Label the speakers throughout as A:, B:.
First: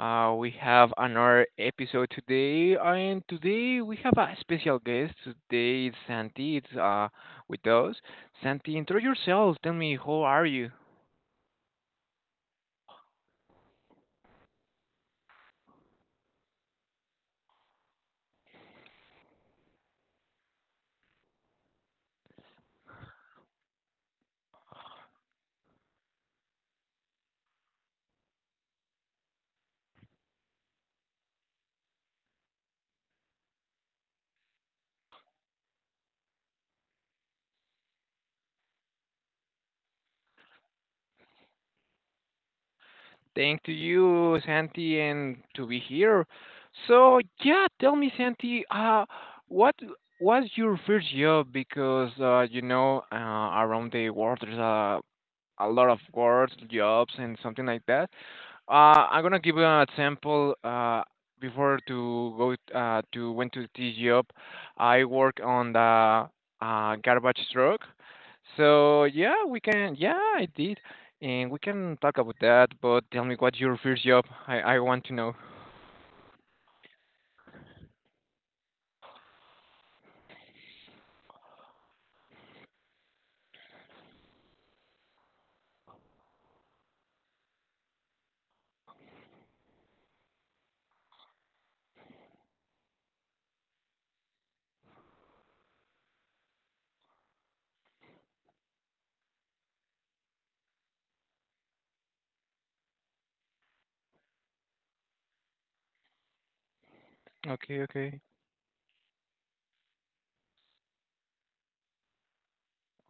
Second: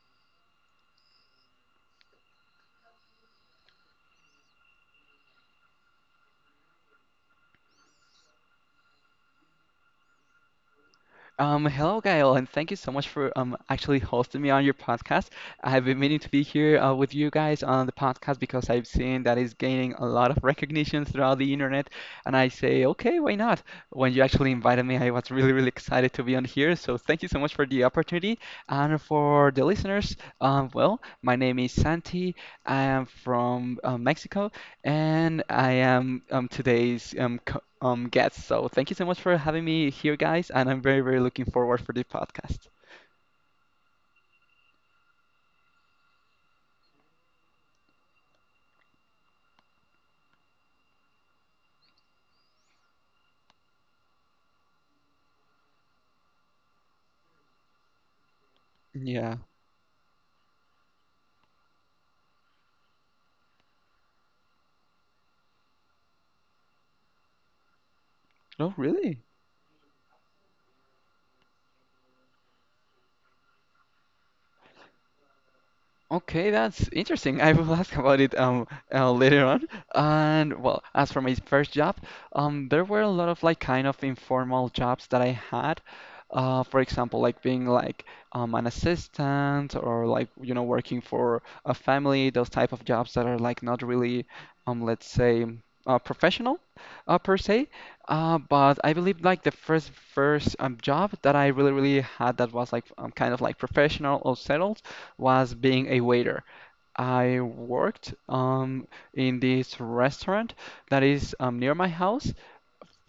A: We have another episode today, and today we have a special guest. Today it's Santi. It's with us. Santi, intro yourself. Tell me, how are you?
B: Hello, Gael, and thank you so much for actually hosting me on your podcast. I've been meaning to be here with you guys on the podcast because I've seen that it's gaining a lot of recognition throughout the internet, and I say, okay, why not? When you actually invited me, I was really, really excited to be on here. So thank you so much for the opportunity, and for the listeners, well, my name is Santi. I am from Mexico. And I am today's guest. So thank you so much for having me here, guys. And I'm very, very looking forward for the podcast.
A: Thank to you, Santi, and to be here. So yeah, tell me, Santi, what was your first job? Because around the world there's a lot of words, jobs, and something like that. I'm
B: Yeah.
A: gonna give you an example. Before to go to went to this job, I work on the garbage truck.
B: Oh,
A: So
B: really?
A: yeah, we can. Yeah, I did, and we can talk about that. But tell me, what's your first job? I want to know.
B: Okay, that's interesting. I will ask about it later on. And well, as for my first job, there were a lot of like kind of informal jobs that I had. For example, like being like an assistant or like you know working for a family, those type of jobs that are like not really let's say professional per se. But I believe like the first job that I really really had that was like kind of like professional or settled was being a waiter. I
A: Okay,
B: worked
A: okay,
B: in this restaurant that is near my house,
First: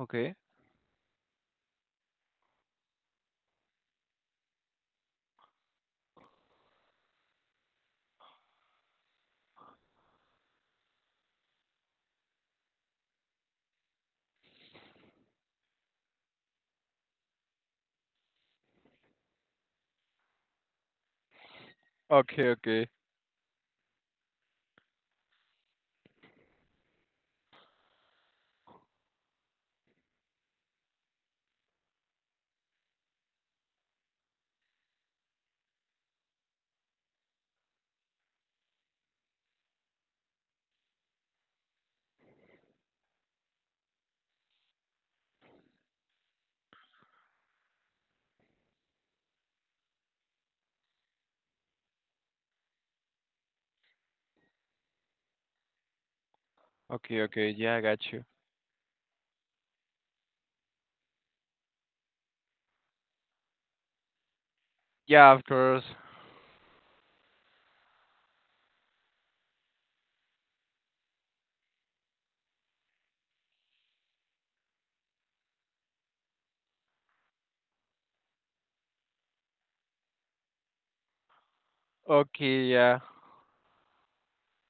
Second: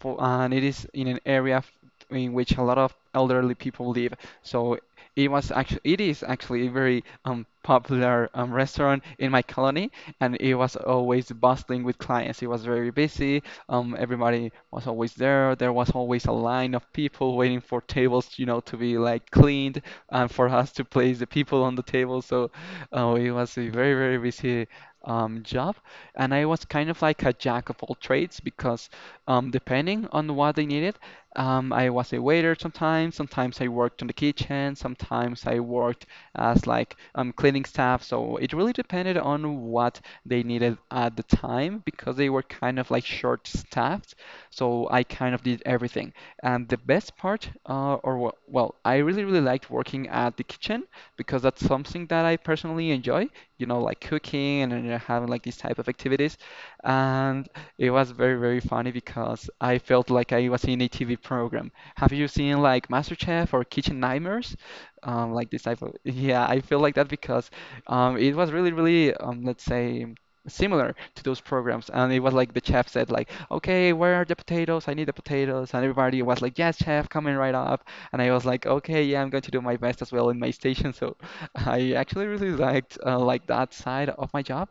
B: for, and it is in an area in which a lot of elderly people live. So it was actually it is actually a very popular restaurant in my colony, and it was always bustling with clients. It was very busy. Everybody was always there. There was always a line of people waiting for tables, you know, to be like cleaned and for us to place the people on the table. So
A: okay, okay,
B: it was a very very busy job, and I was kind of like a jack of all trades because depending on what they needed. I was a waiter sometimes. Sometimes I worked in the kitchen. Sometimes I worked as like cleaning staff. So it really depended on what they needed at the time because they were kind of like short-staffed. So I kind of did everything. And the best part, well, I really really liked working at the kitchen because that's something that I personally enjoy. You know, like cooking and having like these type of activities.
A: okay,
B: And
A: okay. Yeah, I
B: it
A: got
B: was
A: you.
B: very, very funny because I felt like I was in a TV program. Have you seen like MasterChef or Kitchen Nightmares?
A: Yeah, of
B: Like this type
A: course.
B: of, yeah, I feel like that because it was really, really, let's say, similar to those programs. And it was like the chef said, like, okay, where are the potatoes? I need the potatoes. And everybody was like, yes, chef, coming right up. And I was like, okay, yeah, I'm going to do my best as well in my station. So I actually really
A: Okay,
B: liked
A: yeah.
B: like that side of my job.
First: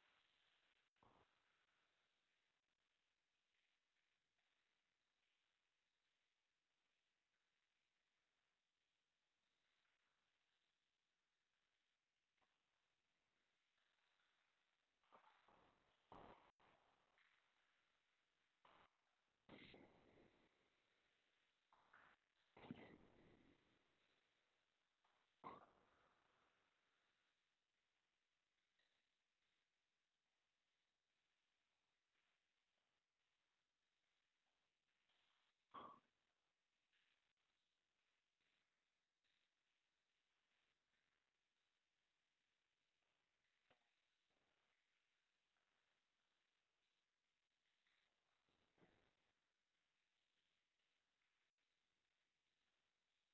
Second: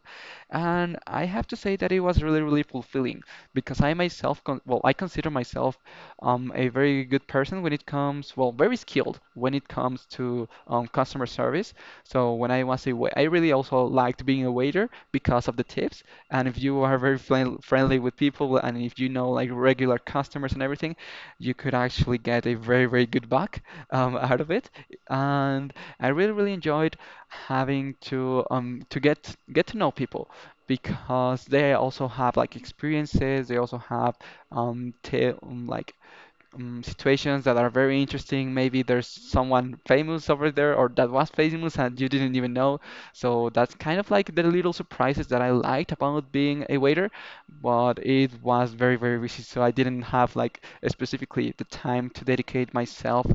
B: And I have to say that it was really, really fulfilling because I myself, con well, I consider myself a very good person when it comes, well, very skilled when it comes to customer service. So when I was a wait, I really also liked being a waiter because of the tips. And if you are very friendly with people and if you know like regular customers and everything, you could actually get a very, very good buck out of it. And I really, really enjoyed having to to get to know people because they also have like experiences, they also have ta like situations that are very interesting. Maybe there's someone famous over there or that was famous and you didn't even know. So that's kind of like the little surprises that I liked about being a waiter, but it was very, very busy. So I didn't have like specifically the time to dedicate myself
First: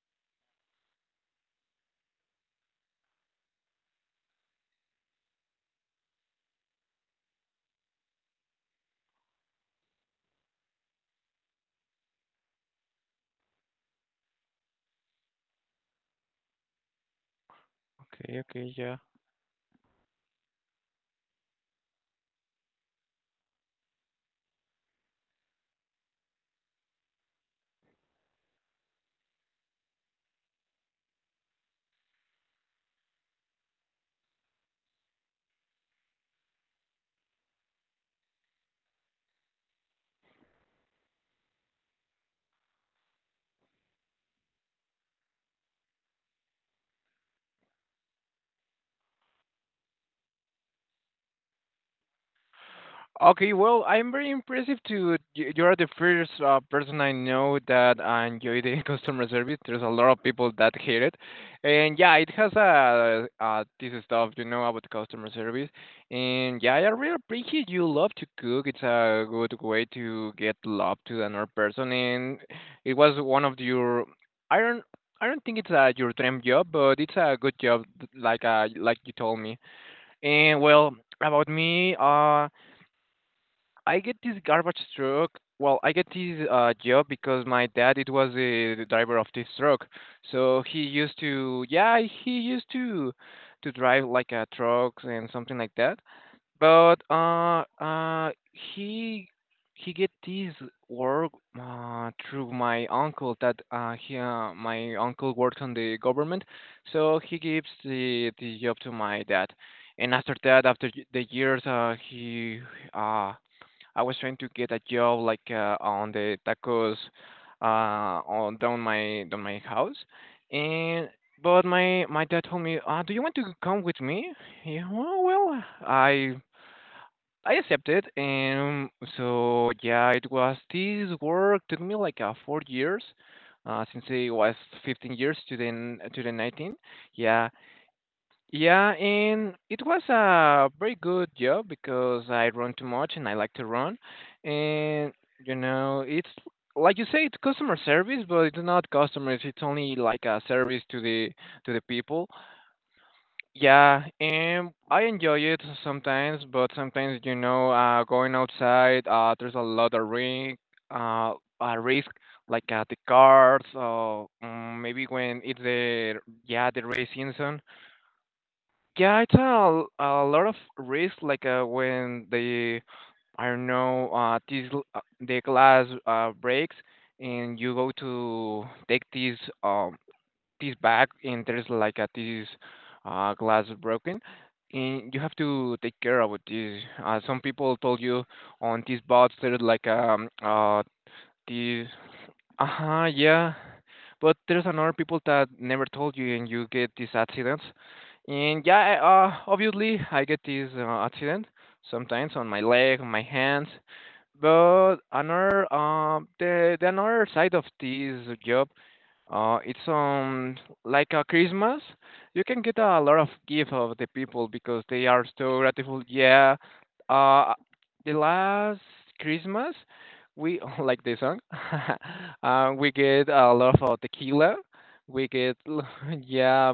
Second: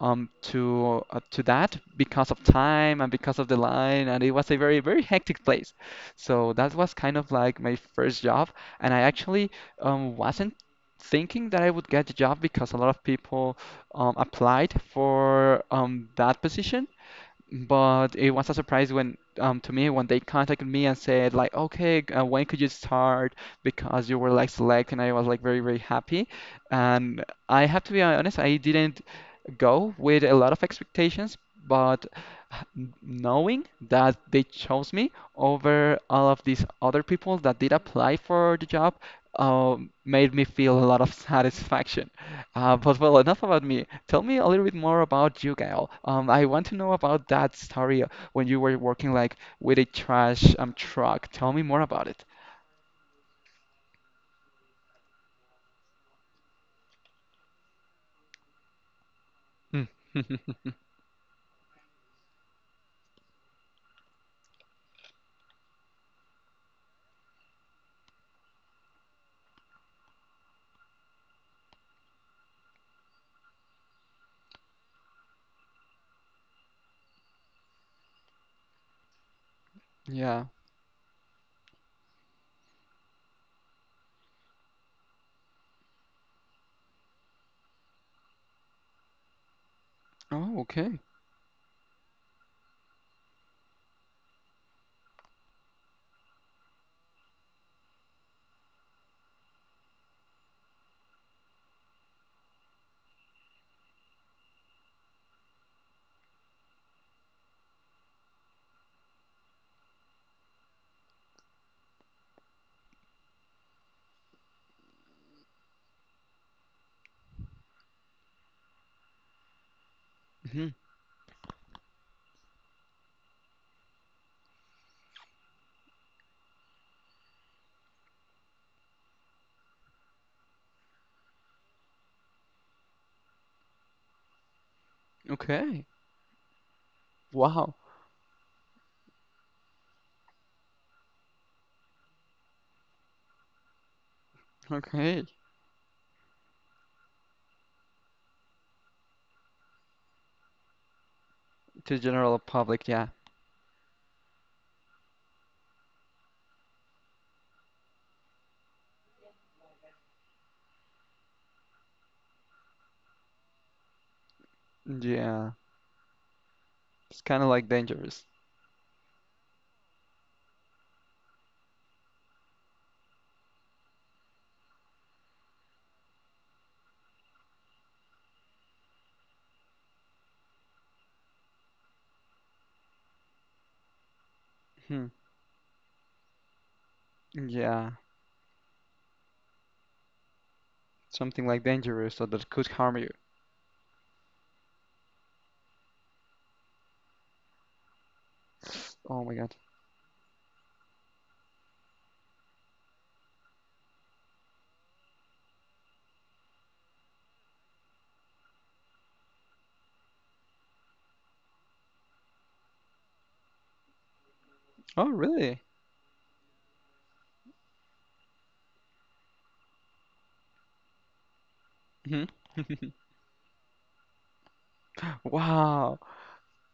B: to that because of time and because of the line and it was a very very hectic place. So that was kind of like my first job, and I actually wasn't thinking that I would get the job because a lot of people applied for that position. But it
A: Okay,
B: was a
A: okay,
B: surprise
A: yeah.
B: when, to me, when they contacted me and said like, okay, when could you start? Because you were like selected, and I was like very, very happy. And I have to be honest, I didn't go with a lot of expectations, but knowing that they chose me over all of these other people that did apply for the job, made me feel a lot of satisfaction. But well, enough about me. Tell me a little bit more about you, Gael. I want to know about that story when you were working like with a trash truck. Tell me more about it.
A: Okay, well, I'm very impressive to you're the first person I know that I enjoy the customer service. There's
B: Hmm.
A: a lot of people that hate it, and yeah, it has a this stuff you know about customer service, and yeah, I really appreciate you love to cook. It's a good way to get love to another person, and it was one of your I don't I don't think it's your dream job, but it's a good job, like you told me.
B: Yeah.
A: And well, about me. I get this garbage truck. Well, I get this job because my dad it was a driver of this truck.
B: Oh,
A: So he
B: okay.
A: used to yeah, he used to drive like trucks and something like that. But he he get this work through my uncle that he my uncle works on the government. So he gives the job to my dad. And after that, after the years, he uh, I was trying to get a job like on the tacos on down my house
B: Hmm.
A: and but my dad told me do you want to come with me yeah well, well I accepted and so yeah it was this work took me like 4 years since I was 15 years to the
B: Okay.
A: to the 19 yeah
B: Wow.
A: yeah, and it was a very good job because I run too much and I like to run. And,
B: Okay.
A: you know, it's like you say, it's customer service, but it's not customers. It's only like a service to the
B: To
A: people.
B: general public, yeah.
A: Yeah, and I enjoy it sometimes, but sometimes, you know, going outside, there's a lot of risk. uh, Risk, like the cars, or maybe when
B: Yeah.
A: it's the yeah the race
B: It's kind of
A: season.
B: like dangerous.
A: Yeah, it's a lot of risk, like when I don't know, the glass breaks and you go to take this back and there's like this glass broken
B: Hmm.
A: and you have to take care of this. Some people
B: Yeah.
A: told you on these bots there's like
B: Something like
A: this
B: dangerous or that could harm
A: uh-huh
B: you.
A: yeah but there's another people that never told you, and you get these accidents. And yeah,
B: Oh my God.
A: obviously I get these accident sometimes on my leg, on my hands. But another, the another side of this job it's like a Christmas. You can get a lot of gift of the people because
B: Oh,
A: they are so
B: really?
A: grateful. Yeah, uh, the last Christmas we like the song.
B: Hmm.
A: We get a lot of tequila. We get
B: Wow.
A: yeah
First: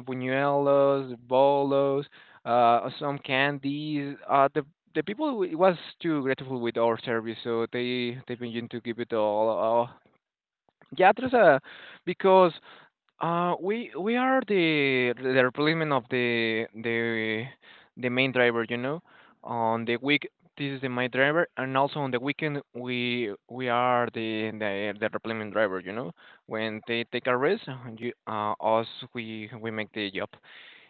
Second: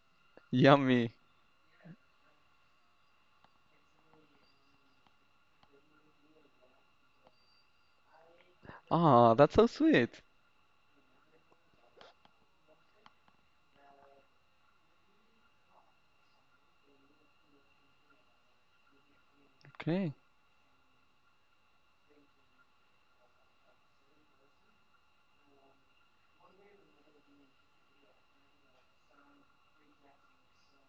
B: Yummy.
A: buñuelos, bolos, some candies. The people was too grateful with our service, so they begin to give it
B: Ah, that's so
A: all.
B: sweet.
A: Yeah, there's a because we are the replacement of the main driver, you know. On the
B: Okay.
A: week, this is the main driver, and also on the weekend, we are the replacement driver, you know. When they take a rest, you, us we make the job,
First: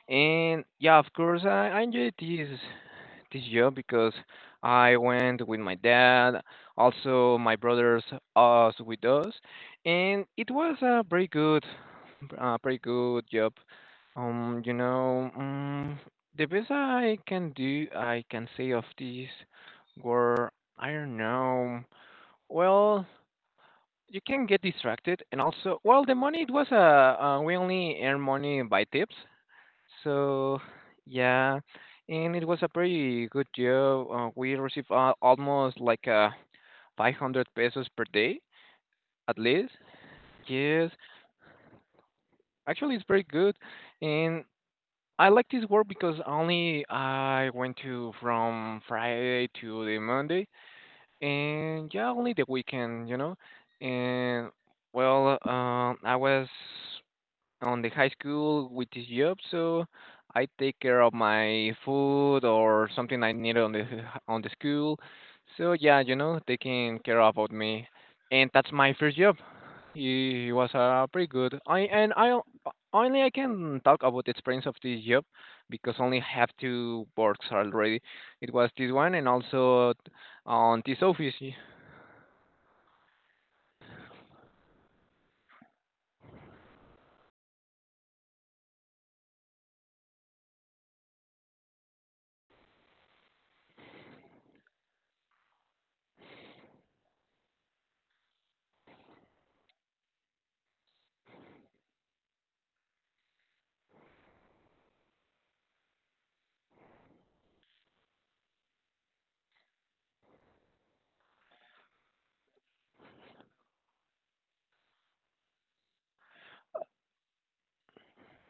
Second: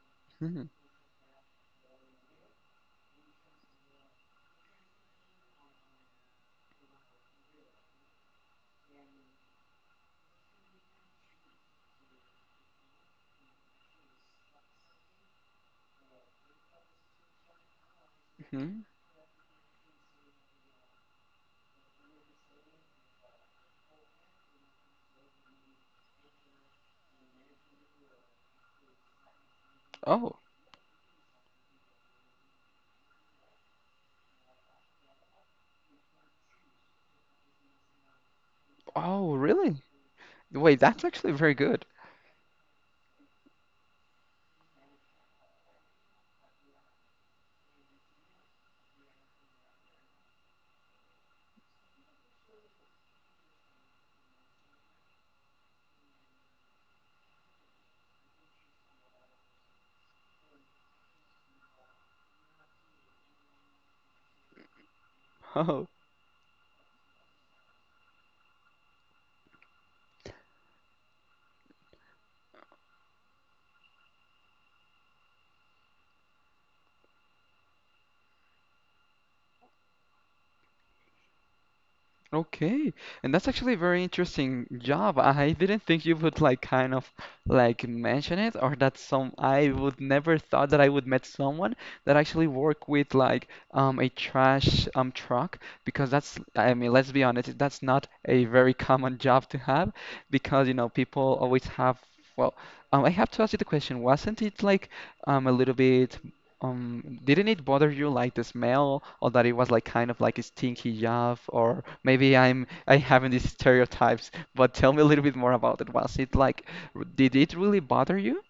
A: and
B: Hmm.
A: yeah, of course, I enjoy this year because I went with my dad, also my brothers, us with us, and it was a very pretty good job. Um, you know, um, the best I can do, I can say of
B: Hmm.
A: this were, I don't know. Well, you can get distracted, and also, well, the money it was we only earn money by tips,
B: Oh,
A: so, yeah, and it was a pretty good job. We received almost like 500 pesos per day,
B: oh,
A: at least.
B: really? Wait,
A: Yes,
B: that's actually very good.
A: actually, it's very good. And I like this work because only I went to from Friday to the Monday, and yeah, only the weekend, you know. And well, I was on the high school with this job, so I take care of my food or something I need on the school. So
B: Oh,
A: yeah, you know, taking care about me, and that's my first job. It was pretty good. I and I o- Only I can talk about the experience of this job because only have two works already. It was this one and also on this office.
B: okay. And that's actually a very interesting job. I didn't think you would like kind of like mention it or that some I would never thought that I would met someone that actually work with like a trash truck because that's, I mean, let's be honest, that's not a very common job to have because you know people always have. Well, I have to ask you the question, wasn't it like a little bit. Didn't it bother you like the smell or that it was like kind of like a stinky job, or maybe I'm I having these stereotypes, but tell me a little bit more about it. Was it like did it really bother you?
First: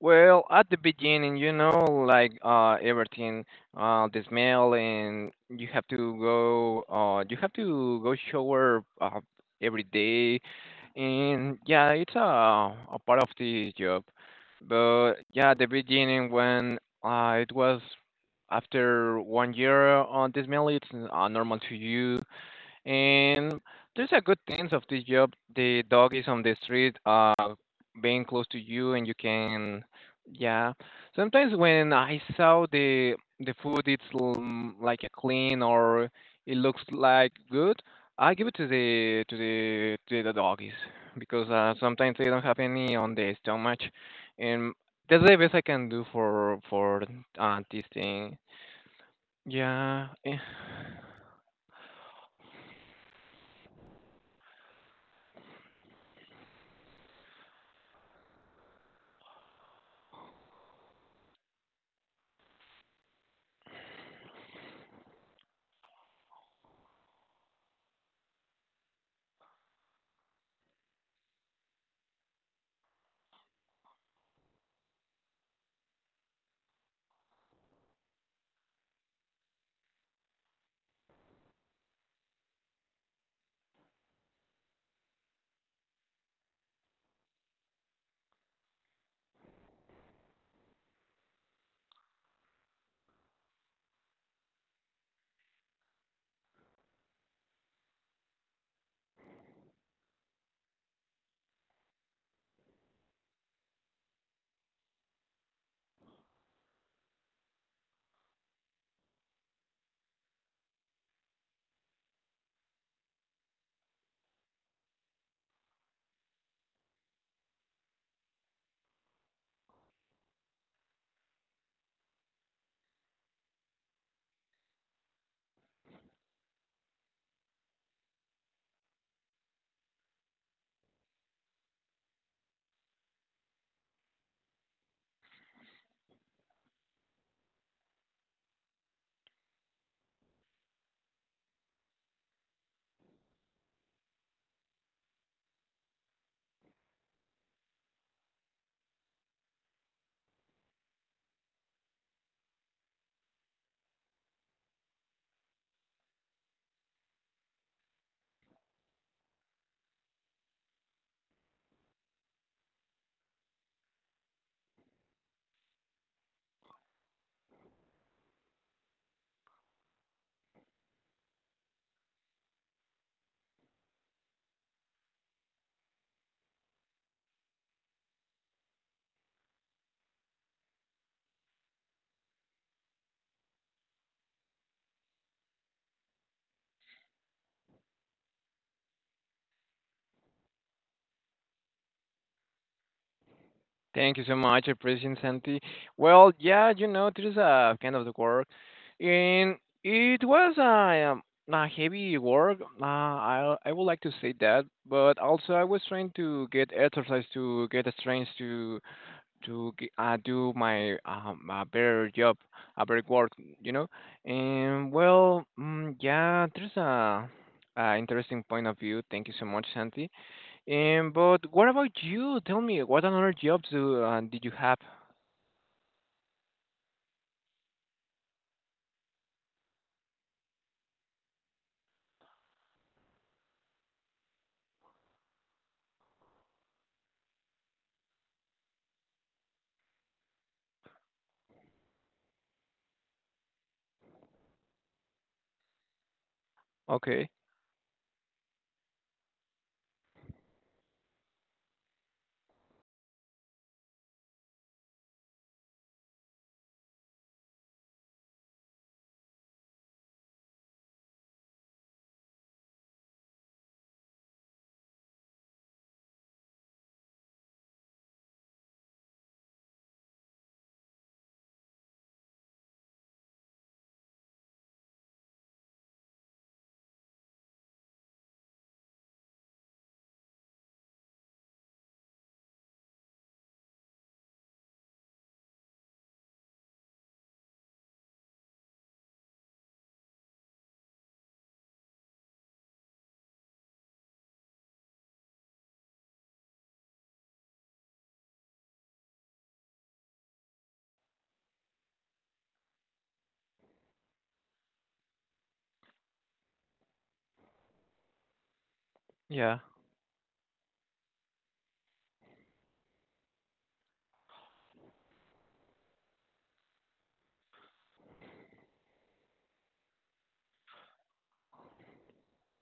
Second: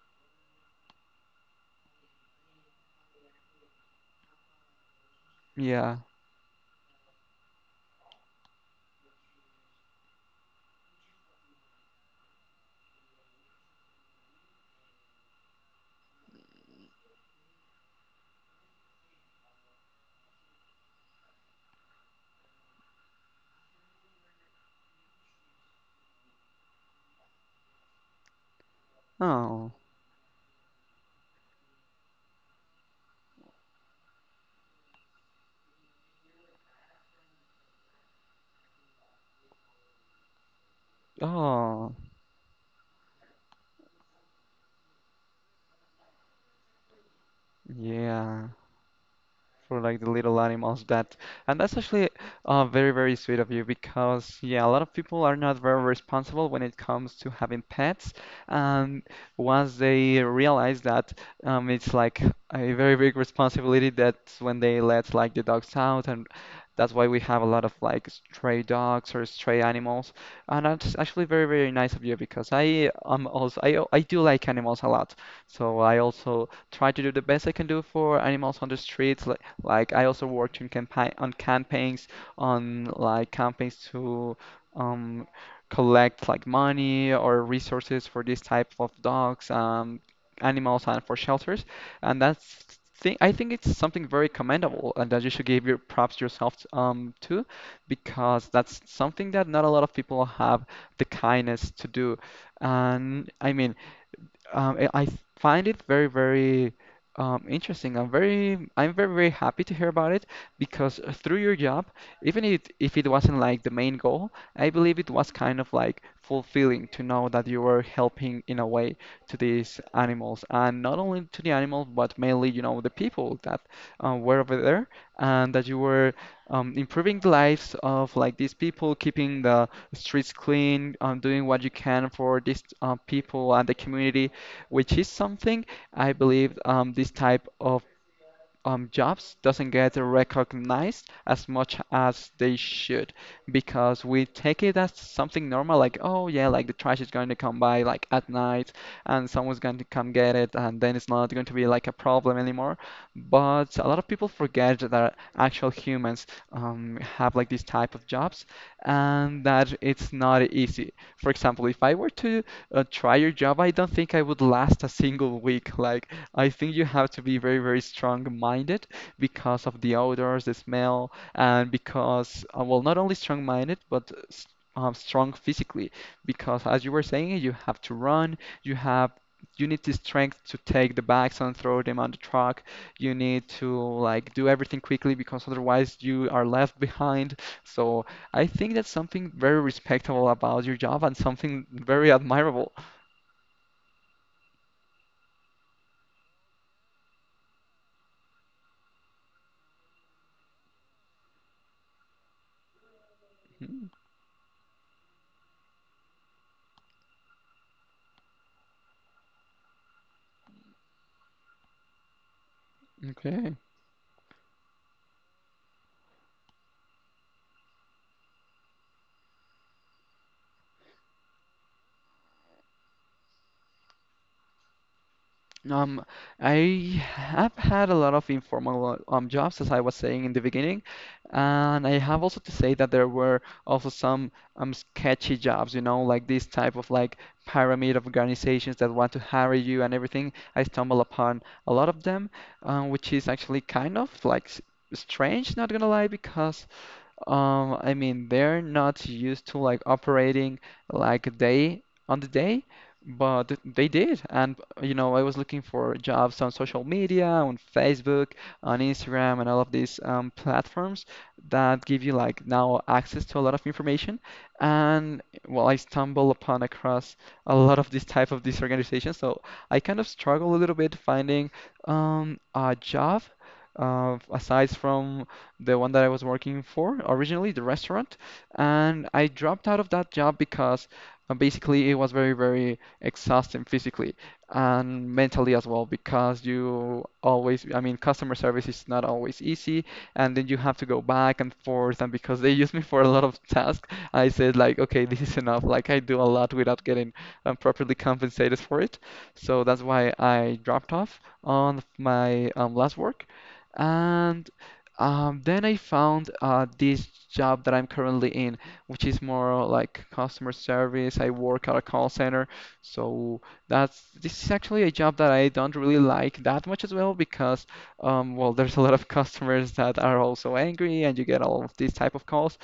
A: Well, at the beginning, you know, the smell, and you have to
B: Yeah.
A: you have to go shower every day, and yeah, it's a part of the job. But yeah, at the beginning when it was after one year on this mail, it's normal to you. And there's a good sense of this job. The dog is on the street, being close to you, and you
B: Oh.
A: can, yeah. Sometimes when I saw the food, it's like a clean or it looks like good. I give it to the doggies because
B: Oh.
A: sometimes they don't have any on the stomach, and that's the best I can do for this thing.
B: Yeah. For like
A: Yeah.
B: the
A: Eh.
B: little animals that, and that's actually very very sweet of you because yeah a lot of people are not very responsible when it comes to having pets, and once they realize that it's like a very big responsibility, that's when they let like the dogs out, and that's why we have a lot of like stray dogs or stray animals, and that's actually very very nice of you because I am also I do like animals a lot, so I also try to do the best I can do for animals on the streets, like I also worked in campaign on campaigns on like campaigns to um, collect like money or resources for this type of dogs, animals, and for shelters. And that's thing I think it's something very commendable and that you should give your props yourself to because that's something that not a lot of people have the kindness to do. And I mean, I find it very, very interesting. I'm very, very happy to hear about it because through your job, even if it wasn't like the main goal, I believe it was kind of like fulfilling to know that you were helping in a way to these animals, and not only to the animals, but mainly, you know, the people that were over there, and that you were improving the lives of like these people, keeping the streets clean, doing what you can for these people and the community, which is something I believe this type of jobs doesn't get recognized as much as they should because we take it as something normal, like, oh yeah, like the trash is going to come by like at night and someone's going to come get it and then it's not going to be like a problem anymore. But a lot of people forget that actual humans have like these type of jobs and that it's not easy. For example, if I were to try your job, I don't think I would last a single week. Like I think you have to be very, very strong-minded because of the odors, the smell, and because, well, not only strong-minded, but strong physically. Because as you were saying, you have to run, you have, you need the strength to take the bags and throw them on the truck. You need to like do everything quickly because otherwise you are left behind. So I think that's something very respectable about your job and something very admirable.
A: Thank you so much. I appreciate Santi. Well, yeah, you know, it is a kind of the work, and it was a heavy work. I would
B: Mm,
A: like to say that, but also I was trying to get exercise to get a strength to do my a better job, a better work,
B: okay.
A: you know. And well, yeah, there's a interesting point of view. Thank you so much, Santi. But what about you? Tell me, what another jobs do did you have?
B: Um, I have had a lot of informal jobs, as I was saying in the beginning, and I have also to say that there were also some sketchy jobs, you know, like this type of like pyramid of organizations that want to hire you and everything. I stumble upon a lot of them, which is actually kind of like strange, not gonna lie, because
A: Okay.
B: I mean, they're not used to like operating like day on the day, but they did. And you know, I was looking for jobs on social media, on Facebook, on Instagram, and all of these platforms that give you like now access to a lot of information. And well, I stumbled upon across a lot of this type of these organizations, so I kind of struggle a little bit finding a job. Aside from the one that I was working for originally, the restaurant. And I dropped out of that job because basically it was very, very exhausting physically and mentally as well, because you always, I mean, customer service is not always easy. And then you have to go back and forth. And because they used me for a lot of tasks, I said, like, okay, this is enough. Like, I do a lot without getting properly compensated for it. So that's why I dropped off on my last work. And then I found this job that I'm currently in, which is
A: Yeah.
B: more like customer service. I work at a call center, so that's this is actually a job that I don't really like that much as well because, well, there's a lot of customers that are also angry, and you get all of these type of calls.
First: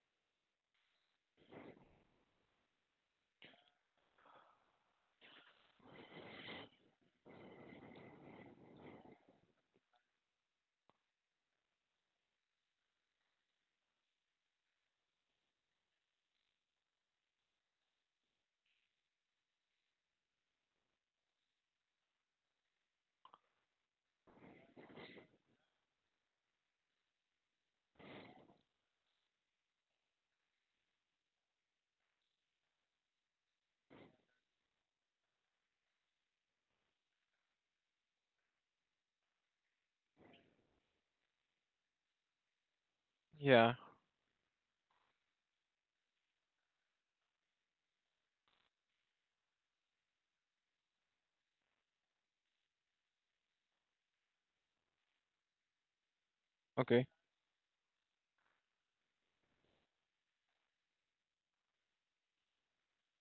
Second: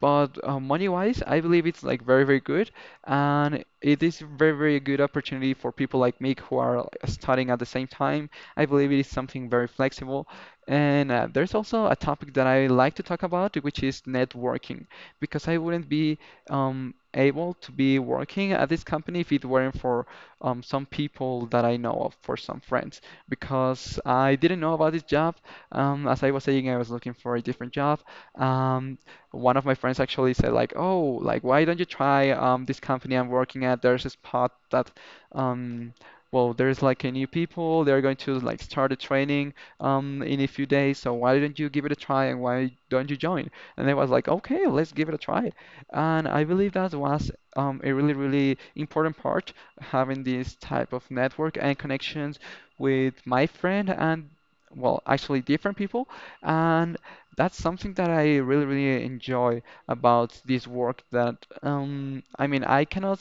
B: But money-wise, I believe it's like very, very good, and it is very, very good opportunity for people like me who are like, studying at the same time. I believe it is something very flexible, and there's also a topic that I like to talk about, which is networking, because I wouldn't be able to be working at this company if it weren't for some people that I know of, for some friends, because I didn't know about this job. As I was saying, I was looking for a different job. Um, One of my friends actually said like, "Oh, like why don't you try this company I'm working at? There's a spot that um well, there's like a new people, they're going to like start a training in a few days, so why don't you give it a try and why don't you join?"
A: Yeah.
B: And I was like, "Okay, let's give it a try." And I believe that was a really important part, having this type of network and connections with my friend and well, actually different people. And
A: Okay.
B: that's something that I really, really enjoy about this work that I mean I cannot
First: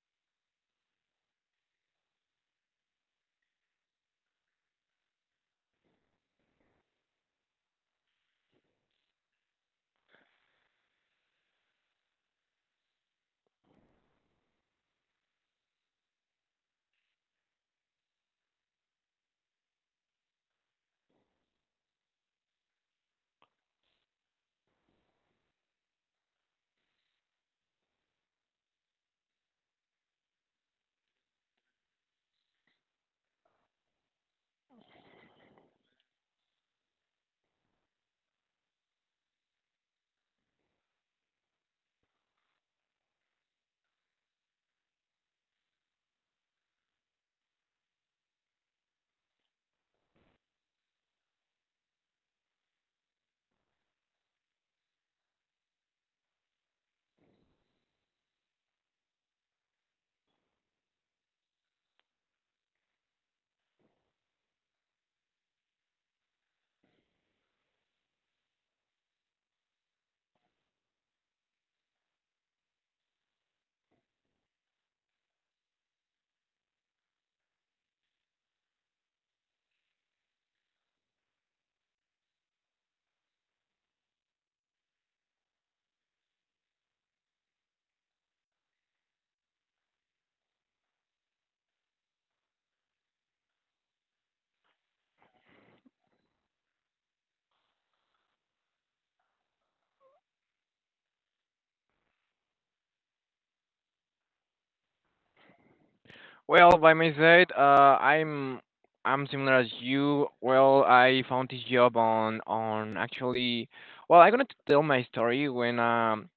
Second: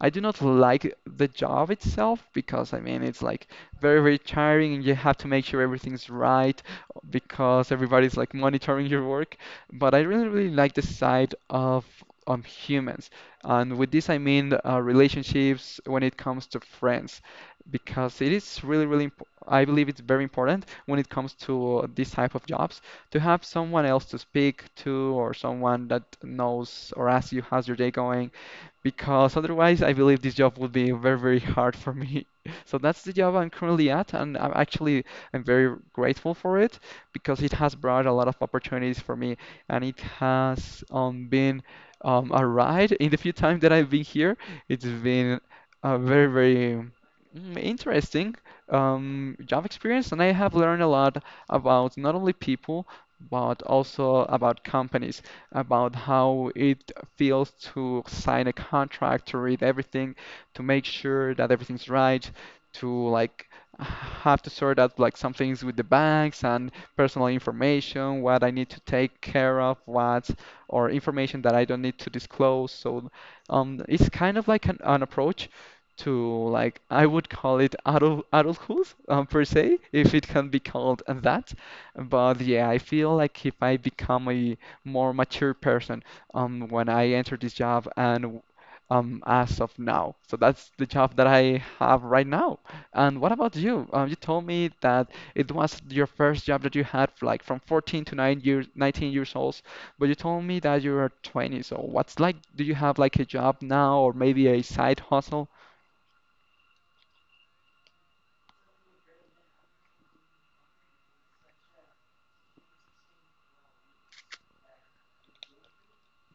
B: I do not like the job itself because I mean it's like very, very tiring and you have to make sure everything's right because everybody's like monitoring your work. But I really, really like the side of humans. And with this I mean relationships when it comes to friends because it is really, really imp I believe it's very important when it comes to this type of jobs to have someone else to speak to or someone that knows or asks you how's your day going because otherwise I believe this job would be very, very hard for me. So that's the job I'm currently at, and I'm very grateful for it because it has brought a lot of opportunities for me, and it has been a ride. In the few times that I've been here, it's been a very, very, mm, interesting job experience, and I have learned a lot about not only people but also about companies, about how it feels to sign a contract, to read everything, to make sure that everything's right, to like have to sort out like some things with the banks and personal information, what I need to take care of, what or information that I don't need to disclose. So it's kind of like an approach to, like, I would call it adulthood, per se, if it can be called that. But yeah, I feel like if I become a more mature person when I entered this job and as of now. So that's the job that I have right now. And what about you? You told me that it was your first job that you had like from 14 to 9 years, 19 years old, but you told me that you are 20. So what's like, do you have like a job now or maybe a side hustle?
A: Well, by my side, I'm similar as you. Well, I found this job on actually. Well, I'm gonna tell my story when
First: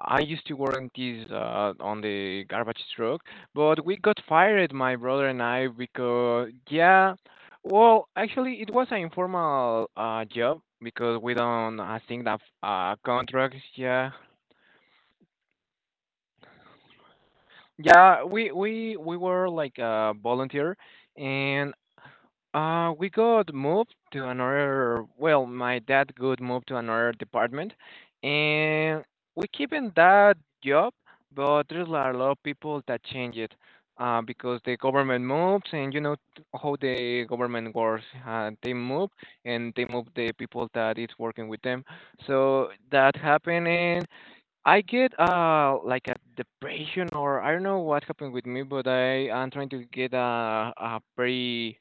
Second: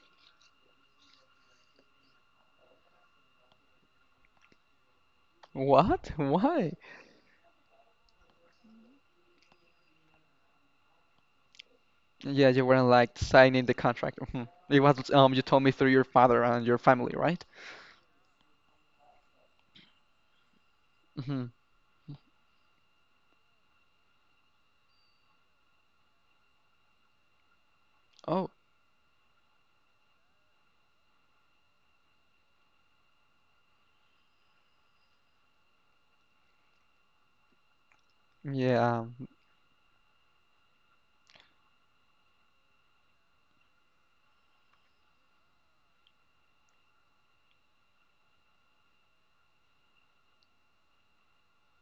A: I used to work this on the garbage truck, but we got fired, my brother and I,
B: What?
A: because
B: Why?
A: yeah, well, actually, it was an informal job because we don't, I think that
B: Yeah, you weren't like
A: contracts.
B: signing the
A: Yeah,
B: contract. Mhm. It was you told me through your father and your family, right?
A: yeah, we were like a volunteer,
B: Hmm.
A: and we got moved to another, well, my dad got moved to another department,
B: Oh,
A: and we keep in that job, but there's a lot of people that change it, because the government moves, and you know how the government works. They
B: yeah.
A: move, and they move the people that is working with them. So that happened, and I get like a depression, or I don't know what happened with me, but I am trying to get a very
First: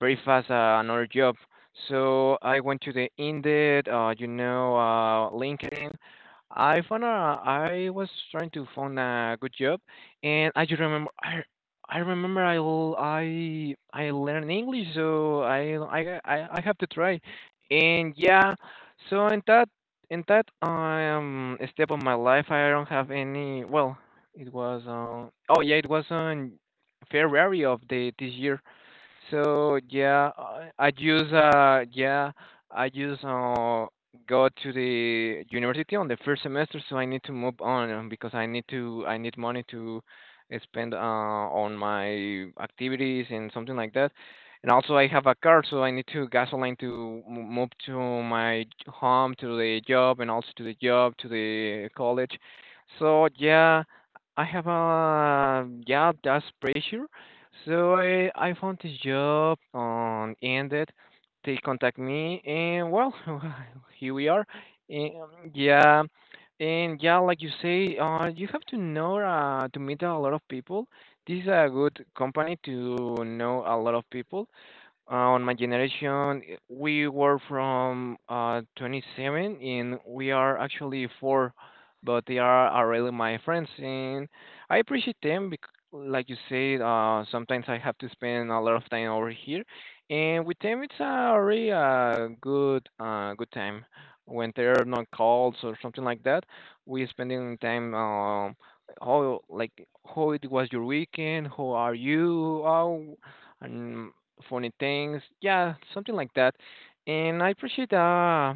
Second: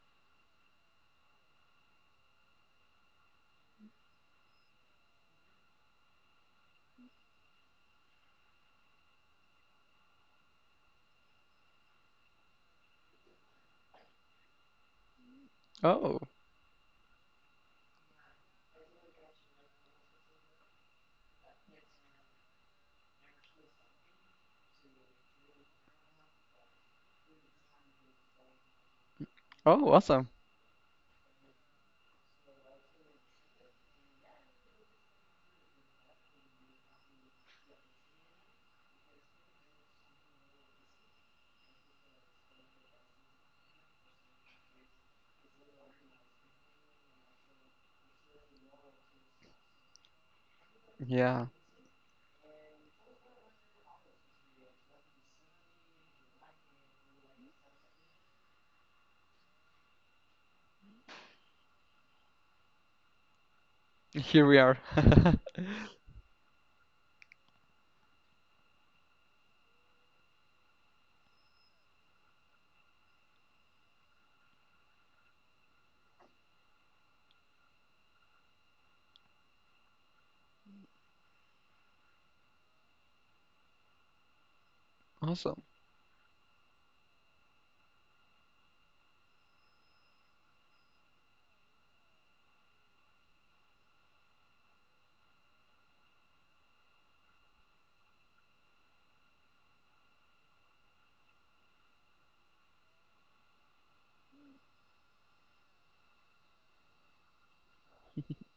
A: very fast another job. So I went to the Indeed, LinkedIn, I found I was trying to find a good job, and I remember I learned English, so I
B: Oh,
A: I I I have to try, and yeah, so in that step of my life, I don't have any. Well, it was oh yeah, it was on February of the this year. So
B: oh, awesome.
A: yeah, I use go to the university on the first semester, so I need to move on because I need money to spend on my activities and something like that. And also I have a car, so I need to gasoline to move to my home, to the job, and also to the job, to
B: Yeah,
A: the college. So yeah, I have a yeah, that's pressure. So I found this job on ended they contact me, and well, here we
B: here
A: are.
B: we are.
A: And yeah, and yeah, like you say, you have to know to meet a lot of people. This is a good company to know a lot of people. On my generation, we were from 27, and we are actually four, but they are really my friends, and I appreciate them.
B: Awesome.
A: Because, like you said, sometimes I have to spend a lot of time over here, and with them it's a really good, good time. When there are no calls or something like that, we spending time. How like how it was your weekend? How are you? How and funny things, yeah, something like that. And I appreciate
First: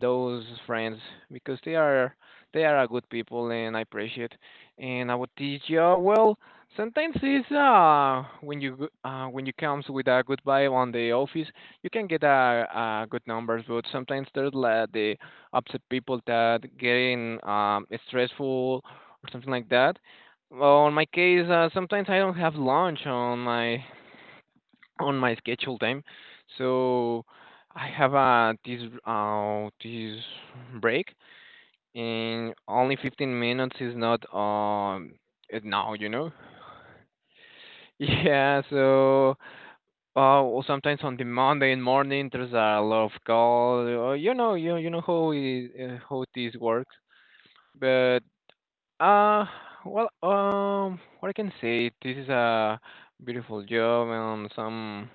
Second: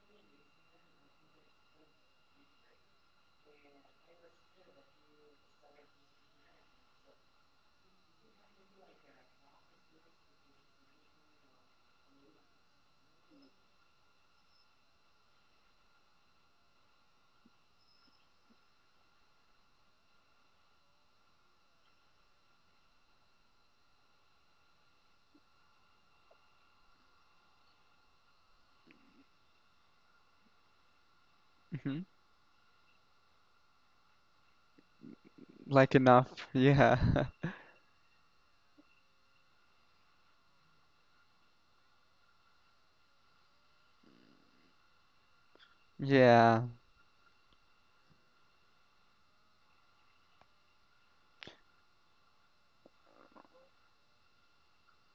A: those friends because they are a good people, and I appreciate. And our teacher, well, sometimes it's when you comes with a good vibe on the office, you can get a, good numbers, but sometimes there's like the upset people that getting stressful or something like that. Well, in my case, sometimes I don't have lunch on my schedule time. So I have this break,
B: Hmm.
A: and only 15 minutes is not it now,
B: Like
A: you
B: enough.
A: know.
B: Yeah.
A: Yeah, so well, sometimes on the Monday in morning there's a lot of calls. You know, you know how it, how this
B: Yeah.
A: works. But uh, well, what I can say, this is a beautiful job and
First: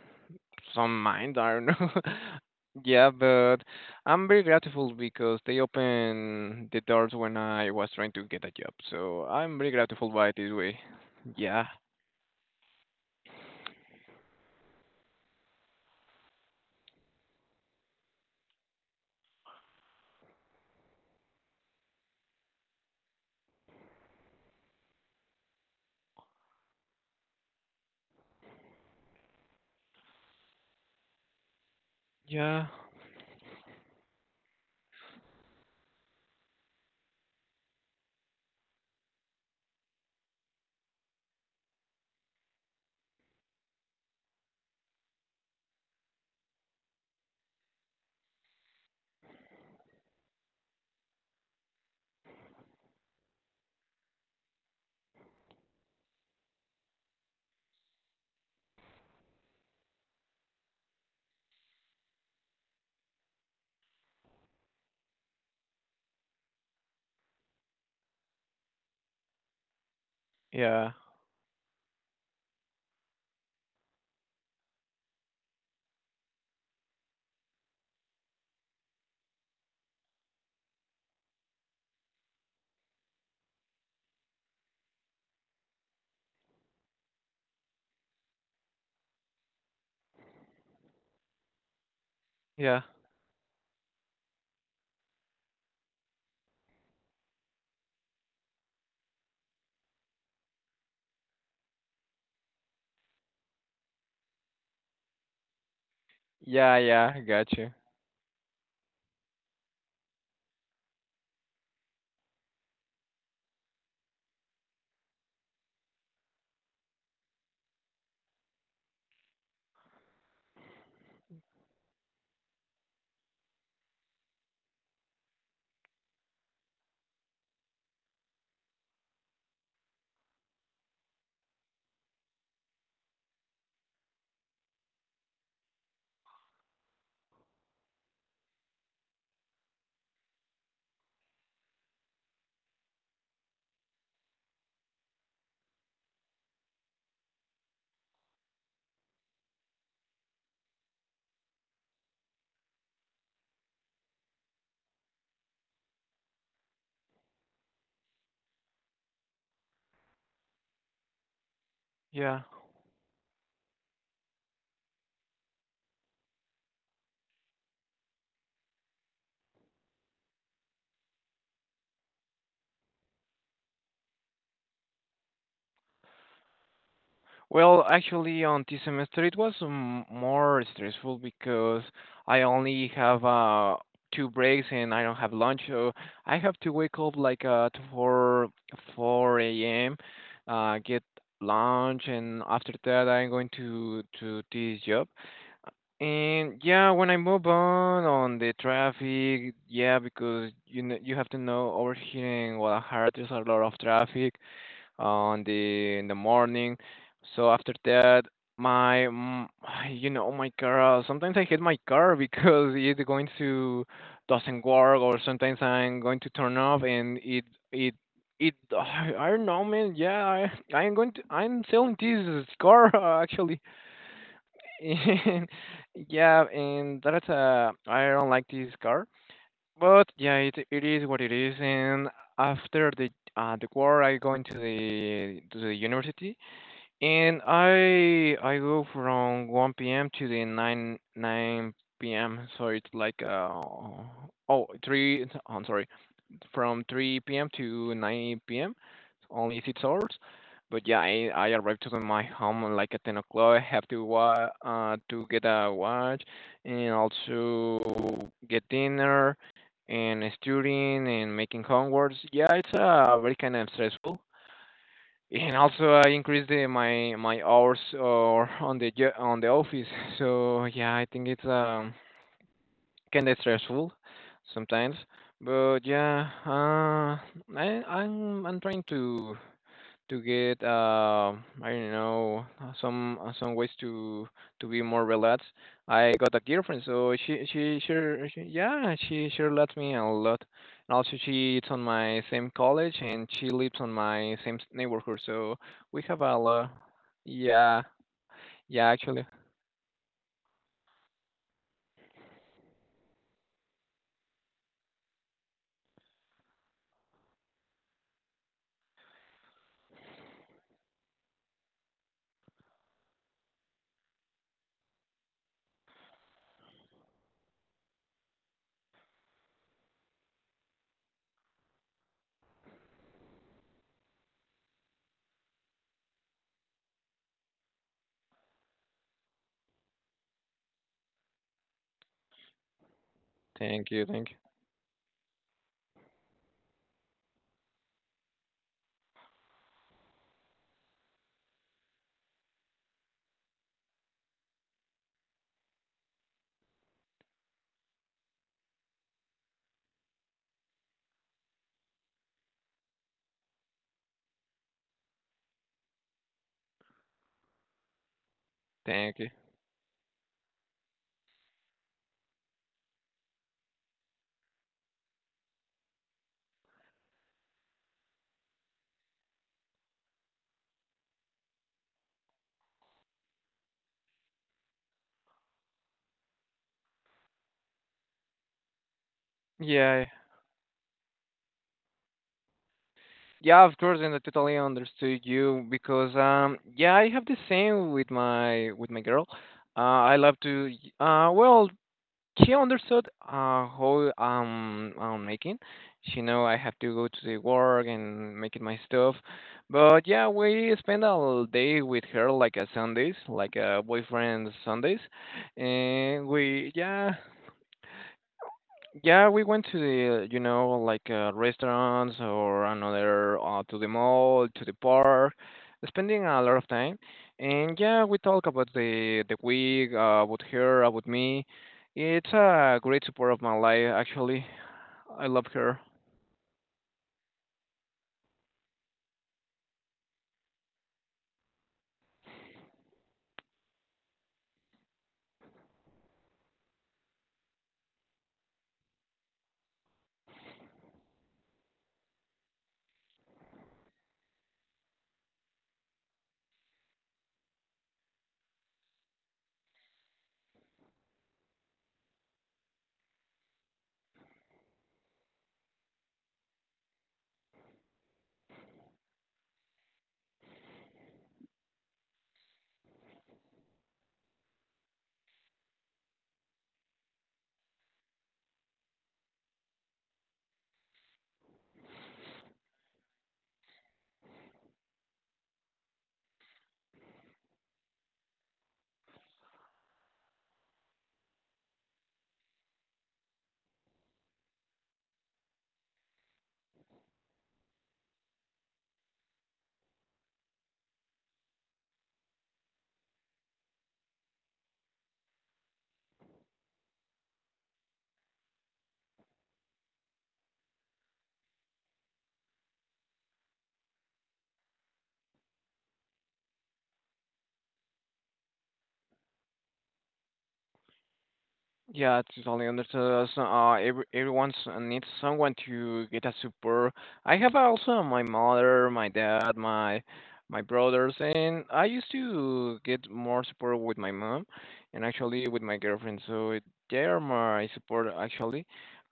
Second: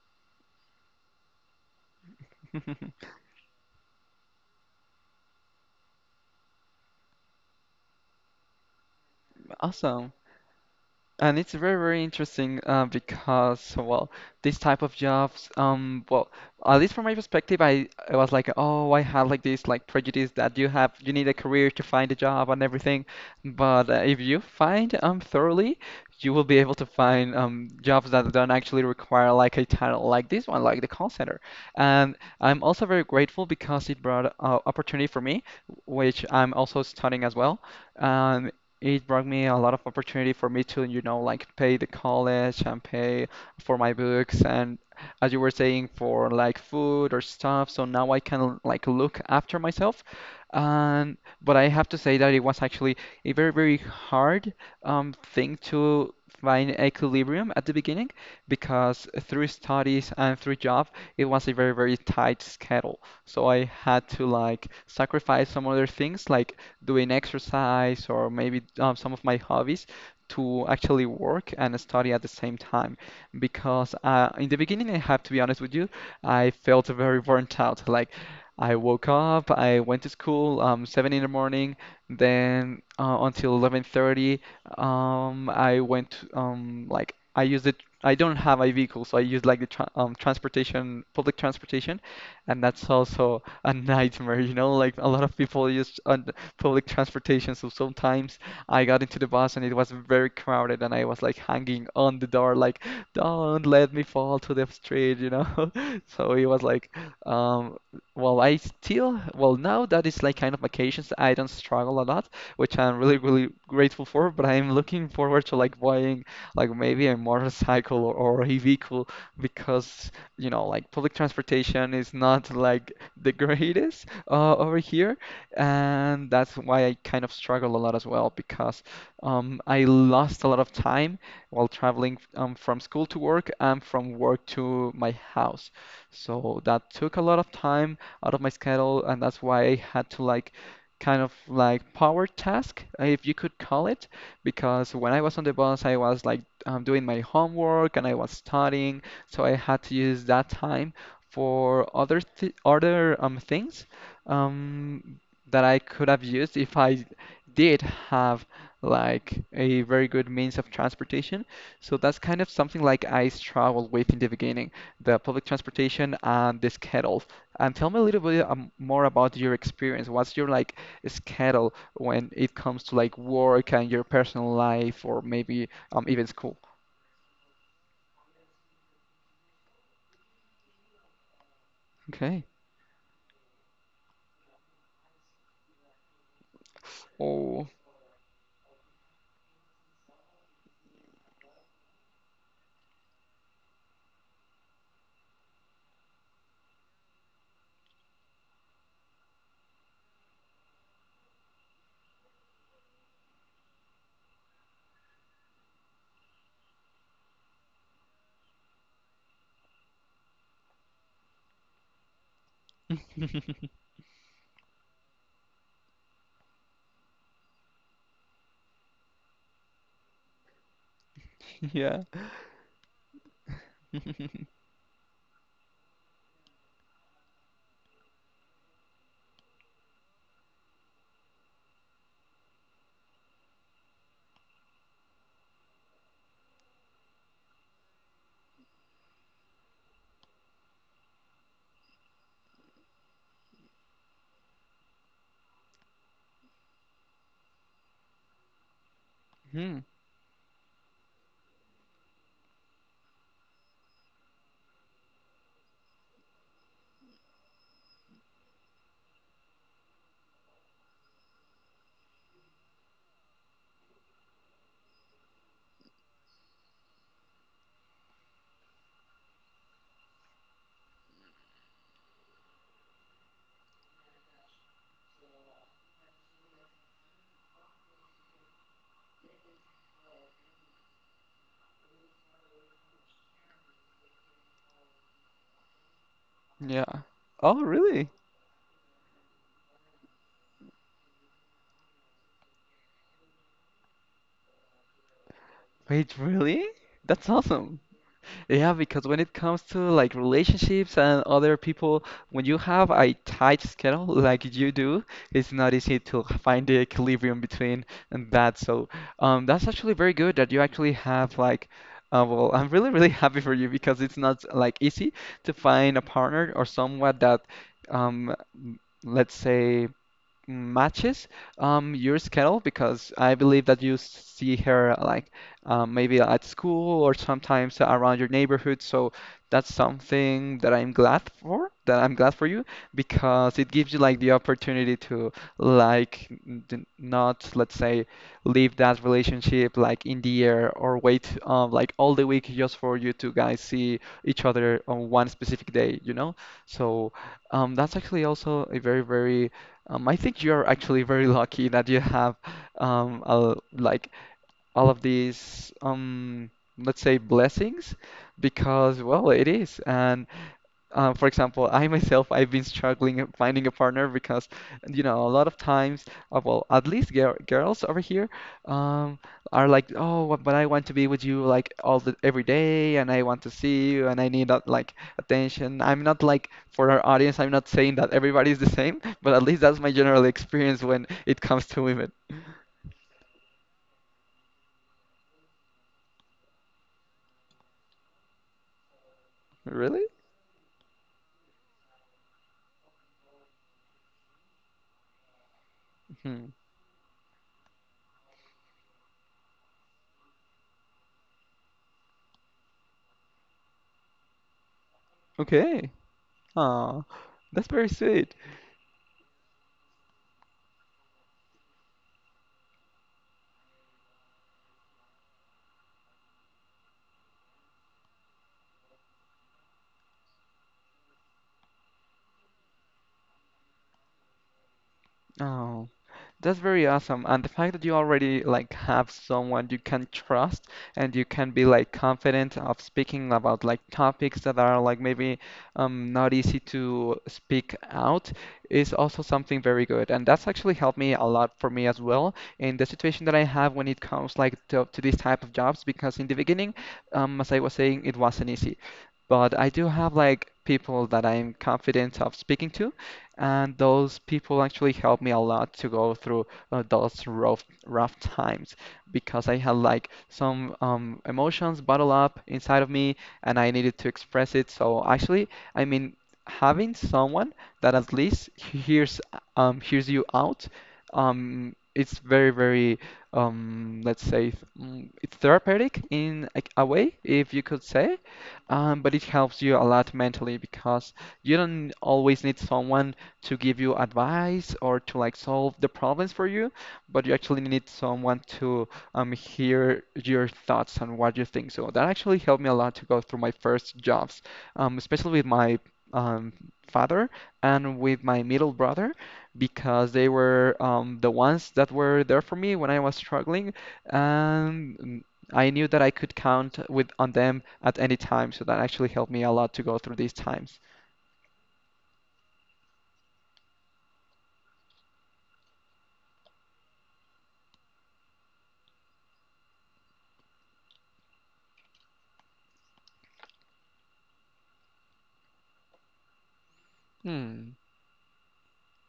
A: some mind, I don't know. Yeah, but I'm very grateful because they opened the doors when I was trying to get a job. So I'm very grateful
B: Awesome.
A: by this way.
B: And it's
A: Yeah,
B: very, very interesting because, well, this type of jobs, well, at least from my perspective, I was like, oh, I had like this like prejudice that you have, you need a career to find a job and everything. But if you find thoroughly, you will be able to find jobs that don't actually require like a title like this one, like the call center. And I'm
A: yeah,
B: also very grateful because it brought opportunity for me, which I'm also studying as well. Um, it brought me a lot of opportunity for me to, you know, like pay the college and pay for my books and as you were saying for like food or stuff. So now I can like look after myself. And but I have to say that it was actually a very, very hard thing to find equilibrium at the beginning because through studies and through job it was a very, very tight schedule. So I had to like sacrifice some other things like doing exercise or maybe some of my hobbies to
A: yeah,
B: actually work and study at the same time. Because in the beginning, I have to be honest with you, I felt very burnt out. Like I woke up, I went to school 7 in the morning, then until 11:30, I went like I used it. I don't have a vehicle, so I use like the tra transportation, public transportation, and
A: yeah,
B: that's also a nightmare, you know, like a lot of people use on public transportation, so sometimes I got into the bus and it was very crowded and I was like hanging on the door like, don't let me fall to the street, you know. So it was
A: yeah,
B: like
A: yeah, gotcha.
B: um well I still well now that it's like kind of vacations I don't struggle a lot, which I'm really really grateful for, but I'm looking forward to like buying like maybe a motorcycle or a vehicle because you know, like public transportation is not like the greatest over here, and that's why I kind of struggle a lot as well because I lost a lot of time while traveling from school to work and from work to my house. So that took a lot of time out of my schedule, and that's why I had to like kind of like power task, if you could call it, because when I was on the bus, I was like doing my homework and I was studying so I had to use that time for other things um that I could have used if I did have like a very good means of transportation. So that's
A: Yeah.
B: kind of something like I struggled with in the beginning, the public transportation and the schedule. And tell me a little bit more about your experience. What's your like schedule when it comes to like work and your personal life or maybe even school?
A: Well, actually, on this semester it was more stressful because I
B: Okay.
A: only have two breaks and I don't have lunch, so I have to wake up like
B: Oh.
A: to four a.m. Get lunch and after that I'm going to this job. And yeah, when I move on the traffic, yeah, because you know you have to know over here in Guadalajara there's a lot of traffic on the in the morning. So after that, my you know my car. Sometimes I hit my car because it's going to doesn't work, or sometimes I'm going to turn off and it it. I don't know, man. Yeah, I I'm going to I'm selling
B: Yeah.
A: this car actually. And yeah, and that's I don't like this car, but yeah, it is what it is. And after the war, I go into the to the university, and I go from 1 p.m. to the 9 p.m. So it's like uh oh three. I'm sorry, from 3 p.m. to 9 p.m. Only
B: Hmm.
A: 6 hours. But yeah, I arrived to my home like at 10 o'clock. I have to to get a watch and also get dinner and studying and making homeworks. Yeah, it's very kind of stressful. And also I increased the, my hours or on the on the office. So yeah, I think it's can be stressful sometimes, but yeah, I'm I'm trying to get I don't know some ways to be more relaxed. I got a girlfriend,
B: Yeah.
A: so
B: Oh, really?
A: she sure lets me a lot. And also she it's on my same college and she lives on my same neighborhood, so we
B: Wait,
A: have a
B: really?
A: lot.
B: That's
A: Yeah,
B: awesome. Yeah,
A: yeah,
B: because when
A: actually.
B: it comes to like relationships and other people, when you have a tight schedule like you do, it's not easy to find the equilibrium between and that. So, that's actually very good that you actually have like, well, I'm really, really happy for you because it's not like easy to find a partner or someone that, um, m- let's say matches your schedule because I believe that you see her like maybe at school or sometimes around your neighborhood. So that's something that I'm glad for, that I'm glad for you because it
A: Thank
B: gives you
A: you,
B: like
A: thank
B: the
A: you,
B: opportunity to like not, let's say, leave that relationship like in the air or wait like all the week just for you two guys see each other on one specific day, you know? So that's actually also a very, very I think you're actually very lucky that you have all, like all of these let's say blessings because
A: thank you.
B: well it is and for example, I myself, I've been struggling at finding a partner because, you know, a lot of times, well, at least girls over here, um, are like, oh, but I want to be with you like all the every day, and I want to see you, and I need that like attention. I'm not like for our audience, I'm not saying that everybody is the same, but at least that's my
A: Yeah.
B: general experience when it comes to women.
A: Yeah, of course, and I totally understood you because yeah, I have the same with my girl. Uh,
B: Really?
A: I love to well, she understood how I'm making. She know
B: Hmm.
A: I have to go to the work and making my stuff. But yeah, we spend all day with her like a Sundays, like a boyfriend Sundays.
B: Okay.
A: And we
B: Oh,
A: yeah,
B: that's very sweet.
A: yeah, we went to the, you know, like restaurants or another to the mall, to the park, spending a lot of time. And yeah, we talk about the week, about her, about me. It's a great support of my life, actually. I love her.
B: Oh. That's very awesome. And the fact that you already like have someone you can trust and you can be like confident of speaking about like topics that are like maybe not easy to speak out is also something very good. And that's actually helped me a lot for me as well in the situation that I have when it comes like to these type of jobs because in the beginning, as I was saying, it wasn't easy. But I do have like people that I'm confident of speaking to and those people actually helped me a lot to go through those rough times because I had like some emotions bottled up inside of me and I needed to express it. So actually, I mean, having someone that at least hears hears you out, it's very very let's say it's therapeutic in a way, if you could say, but it helps you a lot mentally because you don't always need someone to give you advice or to like solve the problems for you, but you actually need someone to hear your thoughts and what you think. So that actually helped me a lot to go through my first jobs, especially with my um, father and with my middle brother, because they were the ones that were there for me when I was struggling, and I knew that I could count with on them at any time. So that actually helped me a lot to go through these times.
A: Yeah, totally understood. So, every, everyone needs someone to get a support. I have also my mother, my dad, my brothers, and I used to get more support with my mom, and actually with my girlfriend. So it- they are my support actually,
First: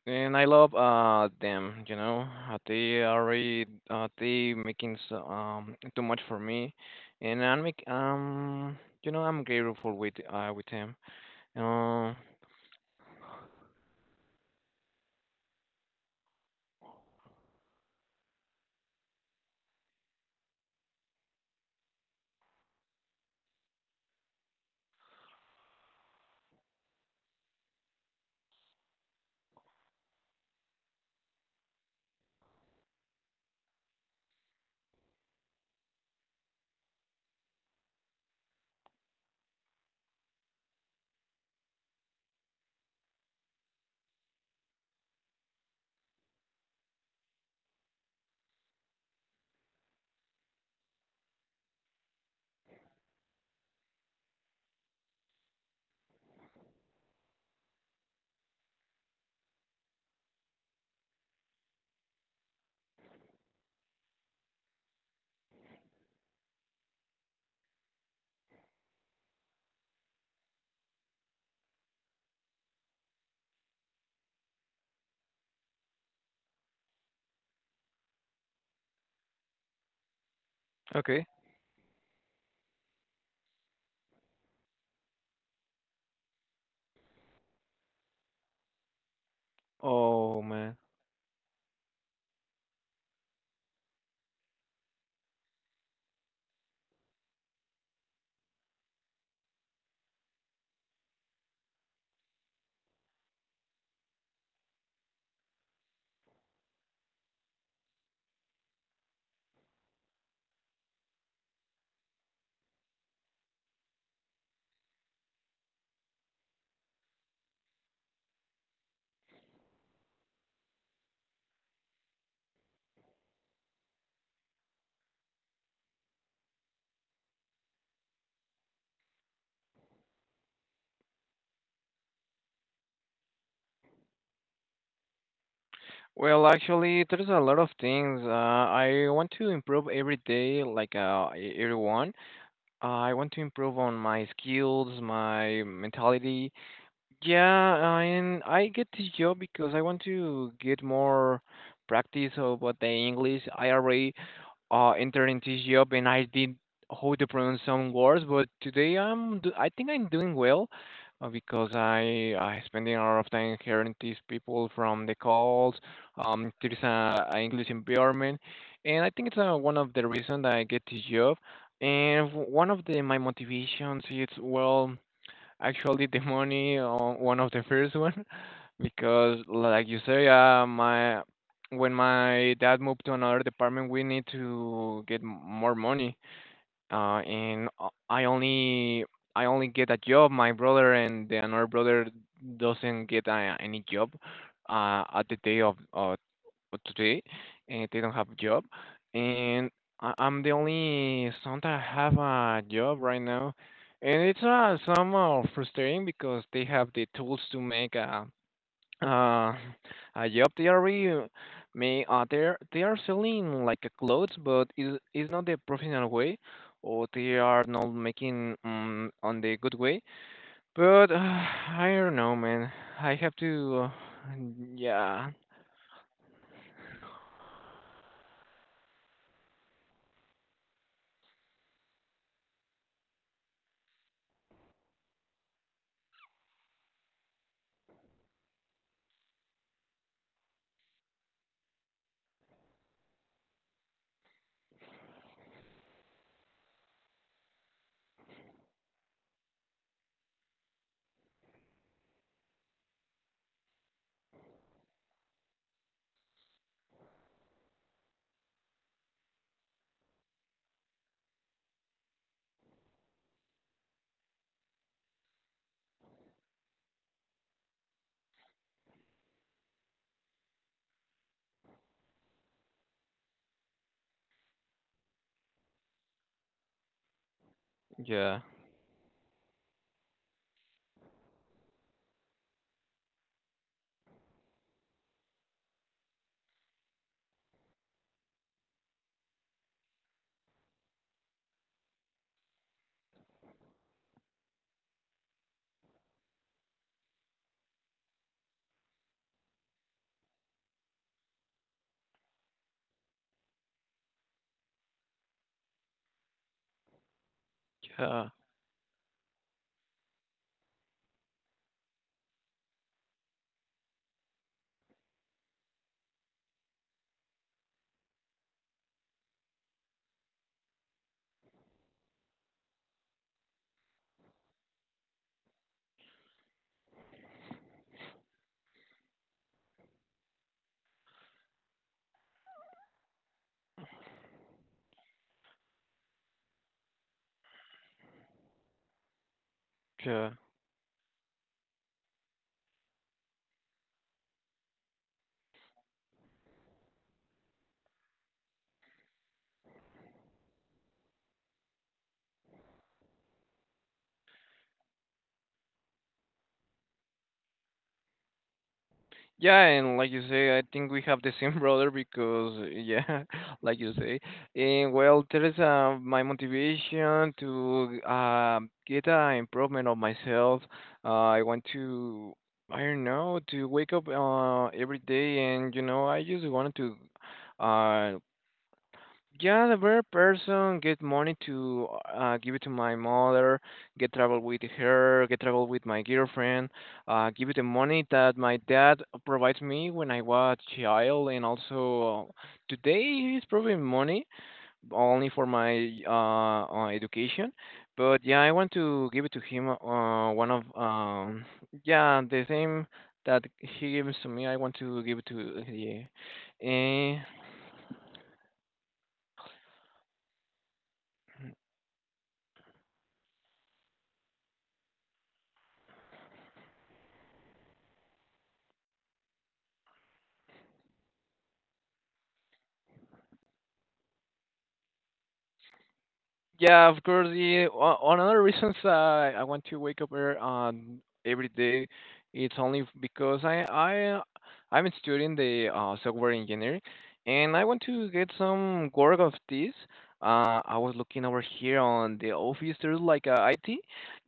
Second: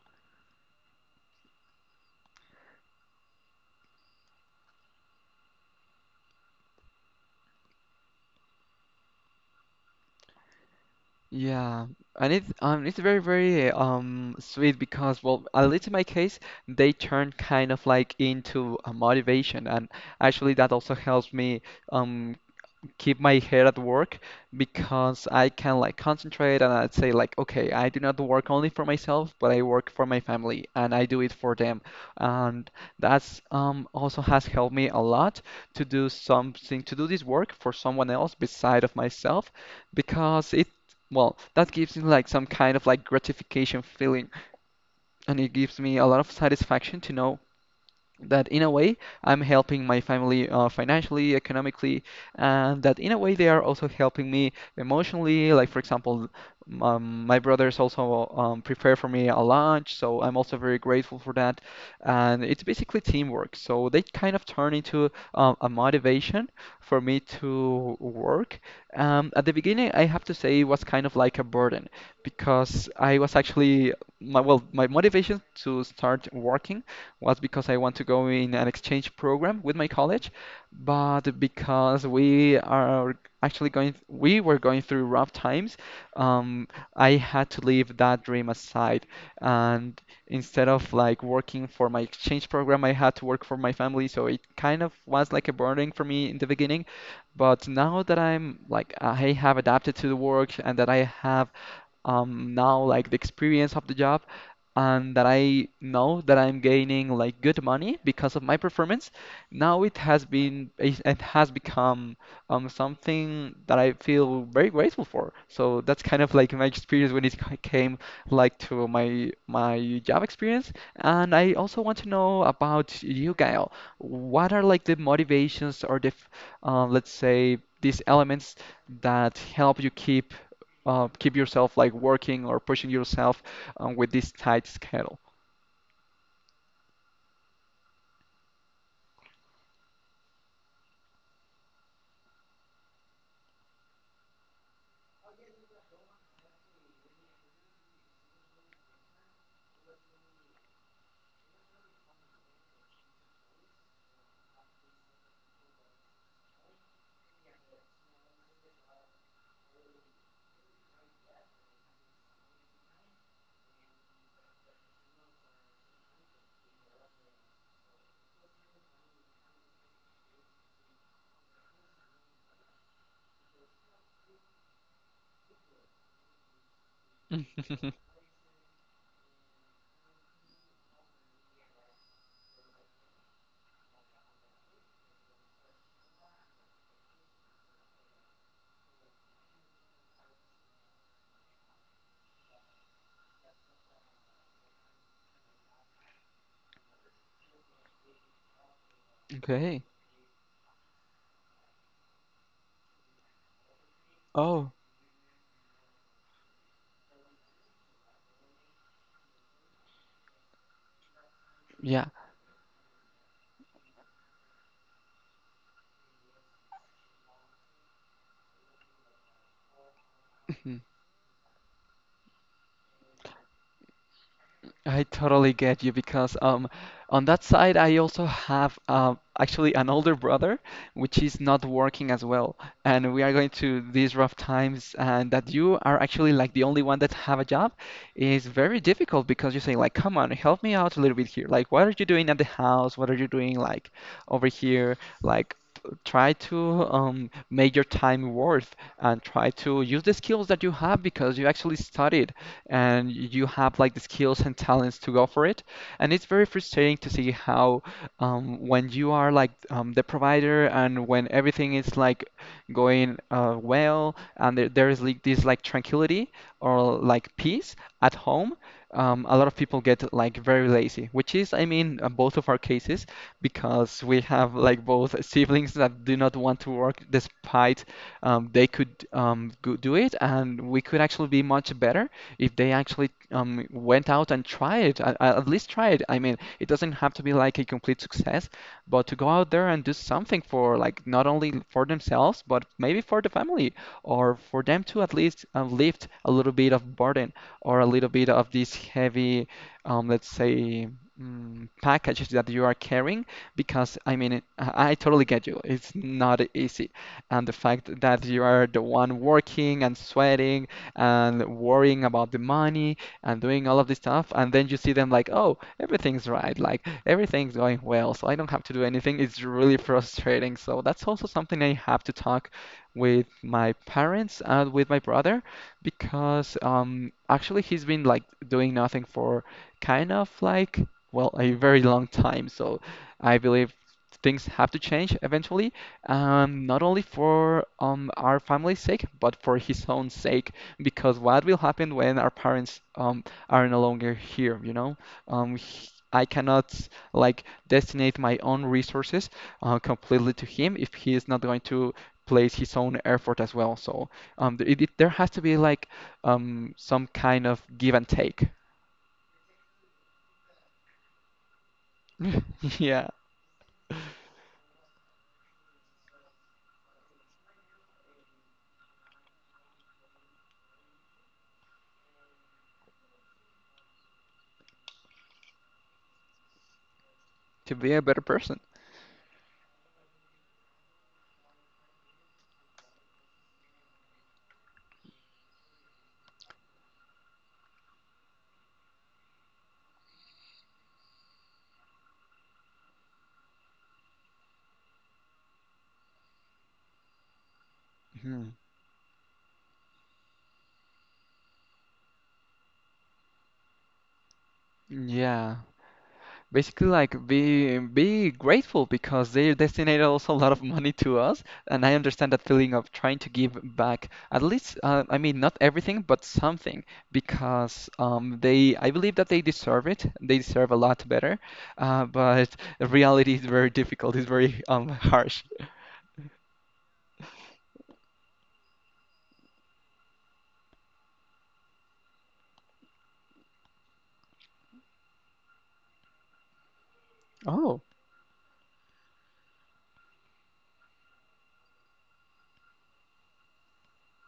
A: and I love them. You know, uh, they are really they making so, too much for me, and I'm make you know I'm grateful with them.
B: Yeah,
A: Um,
B: and it's very very sweet because well at least in my case they turn kind of like into a motivation and actually that also helps me um keep my head at work because I can like concentrate and I'd say like, okay, I do not work only for myself, but I work for my family and I do it for them. And that's also has helped me a lot to do something, to do this work for someone else beside of myself because it well, that gives me like some kind of like gratification feeling, and it gives me a lot of satisfaction to know that in a way I'm helping my family financially, economically, and that in a way they are also helping me emotionally. Like for example, my brothers also prepare for me a lunch, so I'm also very grateful for that. And it's basically teamwork, so they kind of turn into a motivation for me to work. At the beginning, I have to say it was kind of like a burden because I was actually my well, my motivation to start working was because I want to go in an exchange program with my college, but
A: okay.
B: because we are actually going, we were going through rough times, um, I had to leave that dream aside. And
A: Oh
B: instead
A: man.
B: of like working for my exchange program, I had to work for my family. So it kind of was like a burden for me in the beginning. But now that I have adapted to the work and that I have now like the experience of the job, and that I know that I'm gaining like good money because of my performance, now it has been it has become something that I feel very grateful for. So that's kind of like my experience when came like to my job experience. And I also want to know about you, Gael. What are like the motivations or let's say these elements that help you keep keep yourself like working or pushing yourself with this tight schedule.
A: Well, actually, there's a lot of things. I want to improve every day, like everyone. I want to improve on my skills, my mentality. Yeah, and I get this job because I want to get more practice about the English. I already entered into this job and I did how to pronounce some words, but today I think I'm doing well because I spending a lot of time hearing these people from the calls. There is a English environment, and I think it's one of the reasons that I get this job. And one of the my motivations is well. Actually, the money on one of the first one, because like you say, my when my dad moved to another department, we need to get more money. And I only get a job. My brother and the another brother doesn't get any job at the day of but today, and they don't have job. And
B: Okay.
A: I, I'm the only son that have a job right now, and it's
B: Oh,
A: somewhat frustrating because they have the tools to make uh, a job. They already may
B: yeah.
A: they are selling like a clothes, but it is not the professional way, or they are not making on the good way. But I don't know, man. I have to.
B: I
A: Yeah,
B: totally get you because on that side I also have actually an older brother which is not working as well and we are going through these rough times and that you are actually like the only one that have a job is very difficult because you say like come on help me out a little bit here like what are you doing at the house what are you doing like over here like try to make your time worth and try to use the skills that you have because you actually studied and you have like the skills and talents to go for it. And it's very frustrating to see how when you are like the provider and when everything is like going well and there is like this like tranquility or like peace at home, a lot of people get like very lazy, which is, I mean, both of our cases because we have like both siblings that do not want to work despite
A: yeah,
B: they could go do it and we could actually be much better if they actually went out and tried, at least tried. I mean, it doesn't have to be like a complete success, but to go out there and do something for like not only for themselves, but maybe for the family, or for them to at least lift a little bit of burden or a little bit of this heavy, let's say. Packages that you are carrying, because I mean, I totally get you. It's not easy and the fact that
A: yeah,
B: you are the one working and sweating and worrying about the money and doing all of this stuff. And then you see them like, oh, everything's right, like everything's going well, so I don't have to do anything. It's really frustrating. So that's also something I have to talk with my parents and with my brother because actually he's been like doing nothing for kind of like, well, a very long time. So I believe things have to change eventually, not only for our family's sake, but for his own
A: yeah.
B: sake because what will happen when our parents are no longer here, you know? I cannot like destinate my own resources completely to him if he is not going to place his own effort as well. So there has to be like some kind of give and take.
A: Yeah, and like you say, I think we have the same brother because
B: Yeah,
A: yeah, like you say, and well, there is my motivation to get an improvement of myself. I want to, I don't know, to wake up every day, and you know, I just wanted to.
B: to be a
A: Uh,
B: better person.
A: yeah, the very person get money to give it to my mother, get travel with her, get travel with my girlfriend, give it the money that my dad provides me when I was child, and also today he's providing money only for my education. But yeah, I
B: Mhm.
A: want to give it to him. One of yeah, the same that he gives to me, I want to give it
B: Yeah.
A: to
B: Basically,
A: yeah.
B: like be grateful because they destinated also a lot of money to us, and I understand that feeling of trying to give back at least, I mean, not everything, but something, because I believe that they deserve it. They deserve a lot better, but reality is very difficult. It's very harsh.
A: Yeah, of course. The one of the reasons I want to wake up every day, it's only because I'm studying the software engineering, and I
B: Oh,
A: want to get some work of this. I was looking over here on the office. There's like a IT,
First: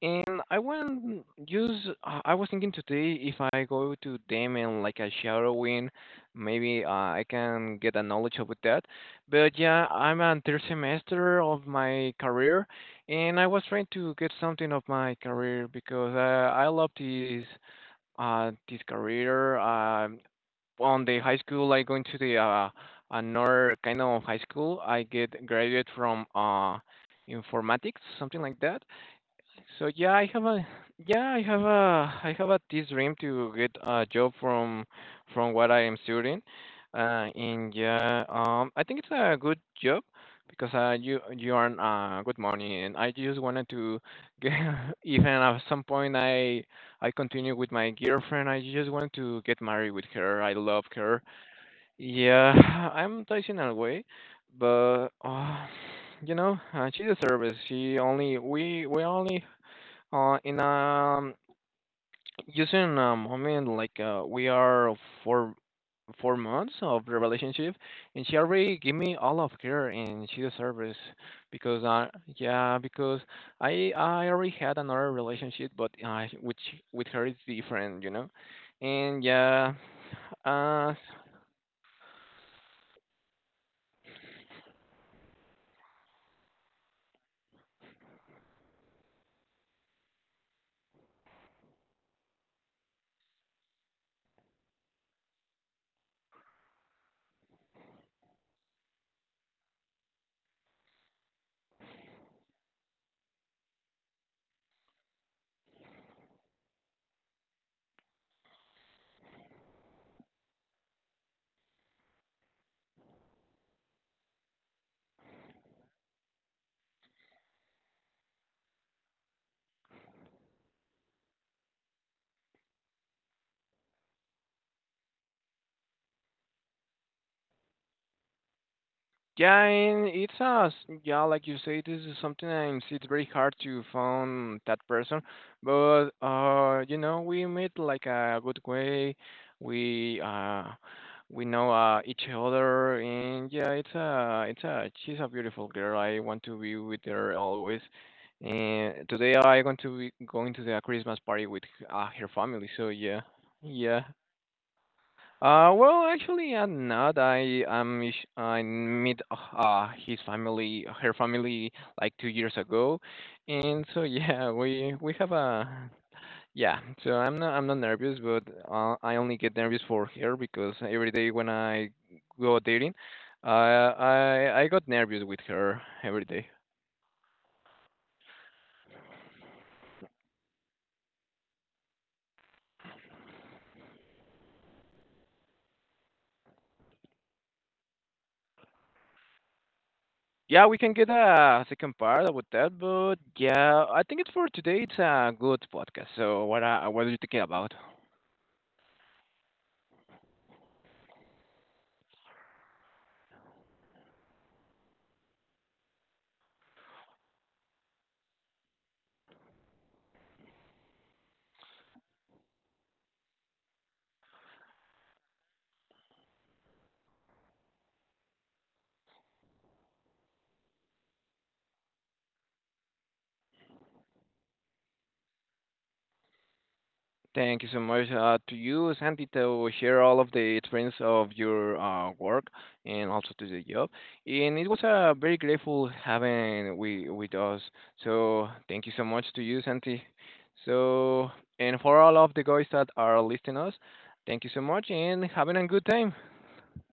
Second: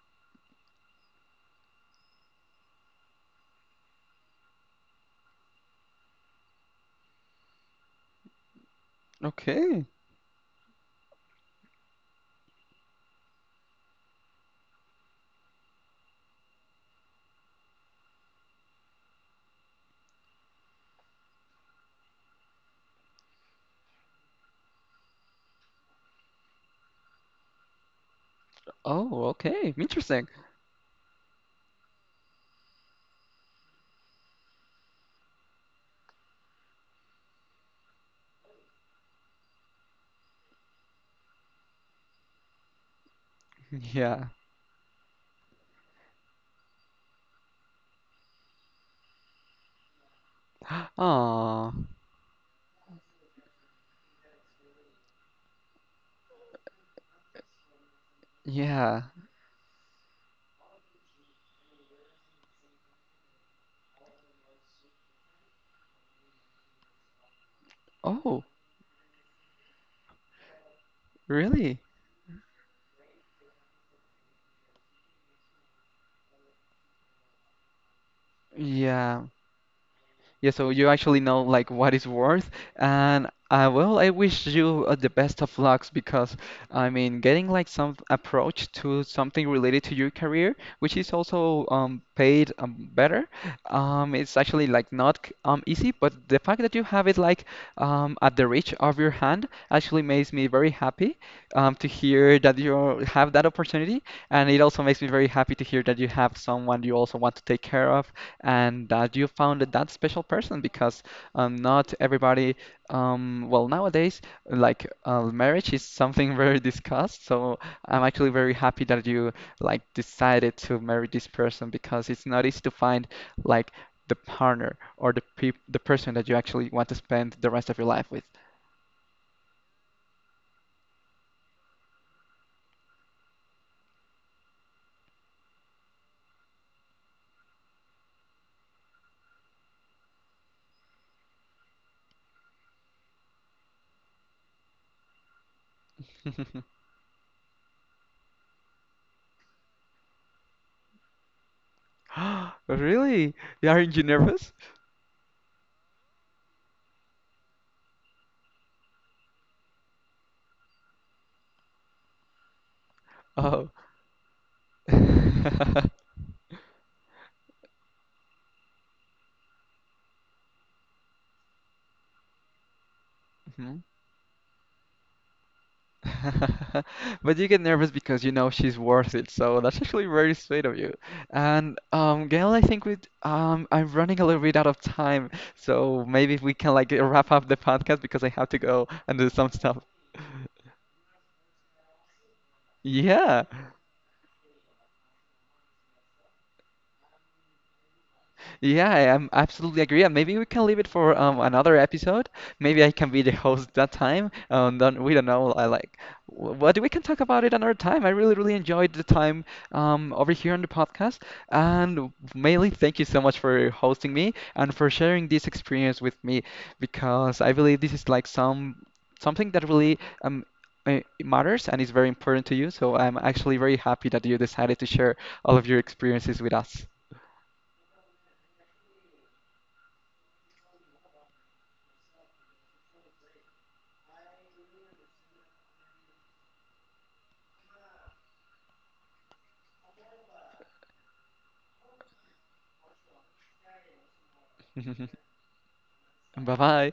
A: and I want use. I was thinking today if I go to them and like a shadowing, maybe I can get a knowledge about that. But
B: okay.
A: yeah, I'm on third semester of my career, and I was trying to get something of my career because I love this this career. On the high school, I going to the another kind of high school. I get graduate from informatics, something like that.
B: Oh, okay.
A: So yeah,
B: Interesting.
A: I have a this dream to get a job from what I am studying. And yeah, I think it's a good job because you earn good money, and I just wanted to
B: Yeah.
A: get even at some point I continue with my girlfriend. I just want to get married with her. I love her.
B: Oh,
A: Yeah, I'm touching away, but you know she deserves it. She only
B: yeah.
A: we only in using a moment like we are four months of the relationship, and she
B: Oh,
A: already gave me all of her, and she deserves it
B: really?
A: because yeah, because I already had another relationship, but which with her is different, you know, and
B: Yeah.
A: yeah,
B: Yeah, so you
A: uh.
B: actually know like what it's worth, and well, I wish you the best of lucks because I mean, getting like some approach to something related to your career, which is also paid better, it's actually like not c- easy, but the fact that you have it like at the reach of your hand actually makes me very happy to hear that you have that opportunity, and it also makes me very happy to hear that you have someone you also want to take care of and that you found that special person because not everybody, well, nowadays, like marriage is something very discussed. So I'm actually very happy that you like decided to marry this person because it's not easy to find like the partner or the person that you actually want to spend the rest of your life with.
A: Yeah, and it's us. Yeah, like you say, this is sometimes it's very hard to find that person, but you know, we meet like a good way. We uh, we know each other, and yeah, it's a she's a beautiful girl. I want to be with her always. And today I going to be going to the Christmas party with her family. So yeah,
B: Really? Aren't you
A: yeah.
B: nervous?
A: Well, actually, I'm not. I met his family, her family, like 2 years ago,
B: Oh.
A: and so yeah, we have a
B: Mhm.
A: yeah. So I'm not nervous, but I only get nervous for her because every day when I go dating, uh, I got nervous with her every day.
B: But you get nervous because you know she's worth it, so that's actually very sweet of you. And Gail, I think we I'm running a little bit out of time, so maybe we can like wrap up the podcast because I have to go and do some stuff.
A: Yeah, we can get a second part about that, but
B: Yeah.
A: yeah, I think it's for today. It's a good podcast. So what are you thinking about?
B: Yeah, I am absolutely agree. And maybe we can leave it for another episode. Maybe I can be the host that time. Don't, we don't know. But we can talk about it another time. I really, really enjoyed the time over here on the podcast. And mainly, thank you so much for hosting me and for sharing this experience with me, because I believe this is like something that really um. Matters and is very important to you. So I'm actually very happy that you decided to share all of your experiences with us.
A: Thank you so much to you, Santi, to share all of the experience of your work and also to the job. And it was very grateful having we with us. So thank you so much to you, Santi. So and for all of the guys that are listening us, thank you so much and having a good time.
B: Bye bye.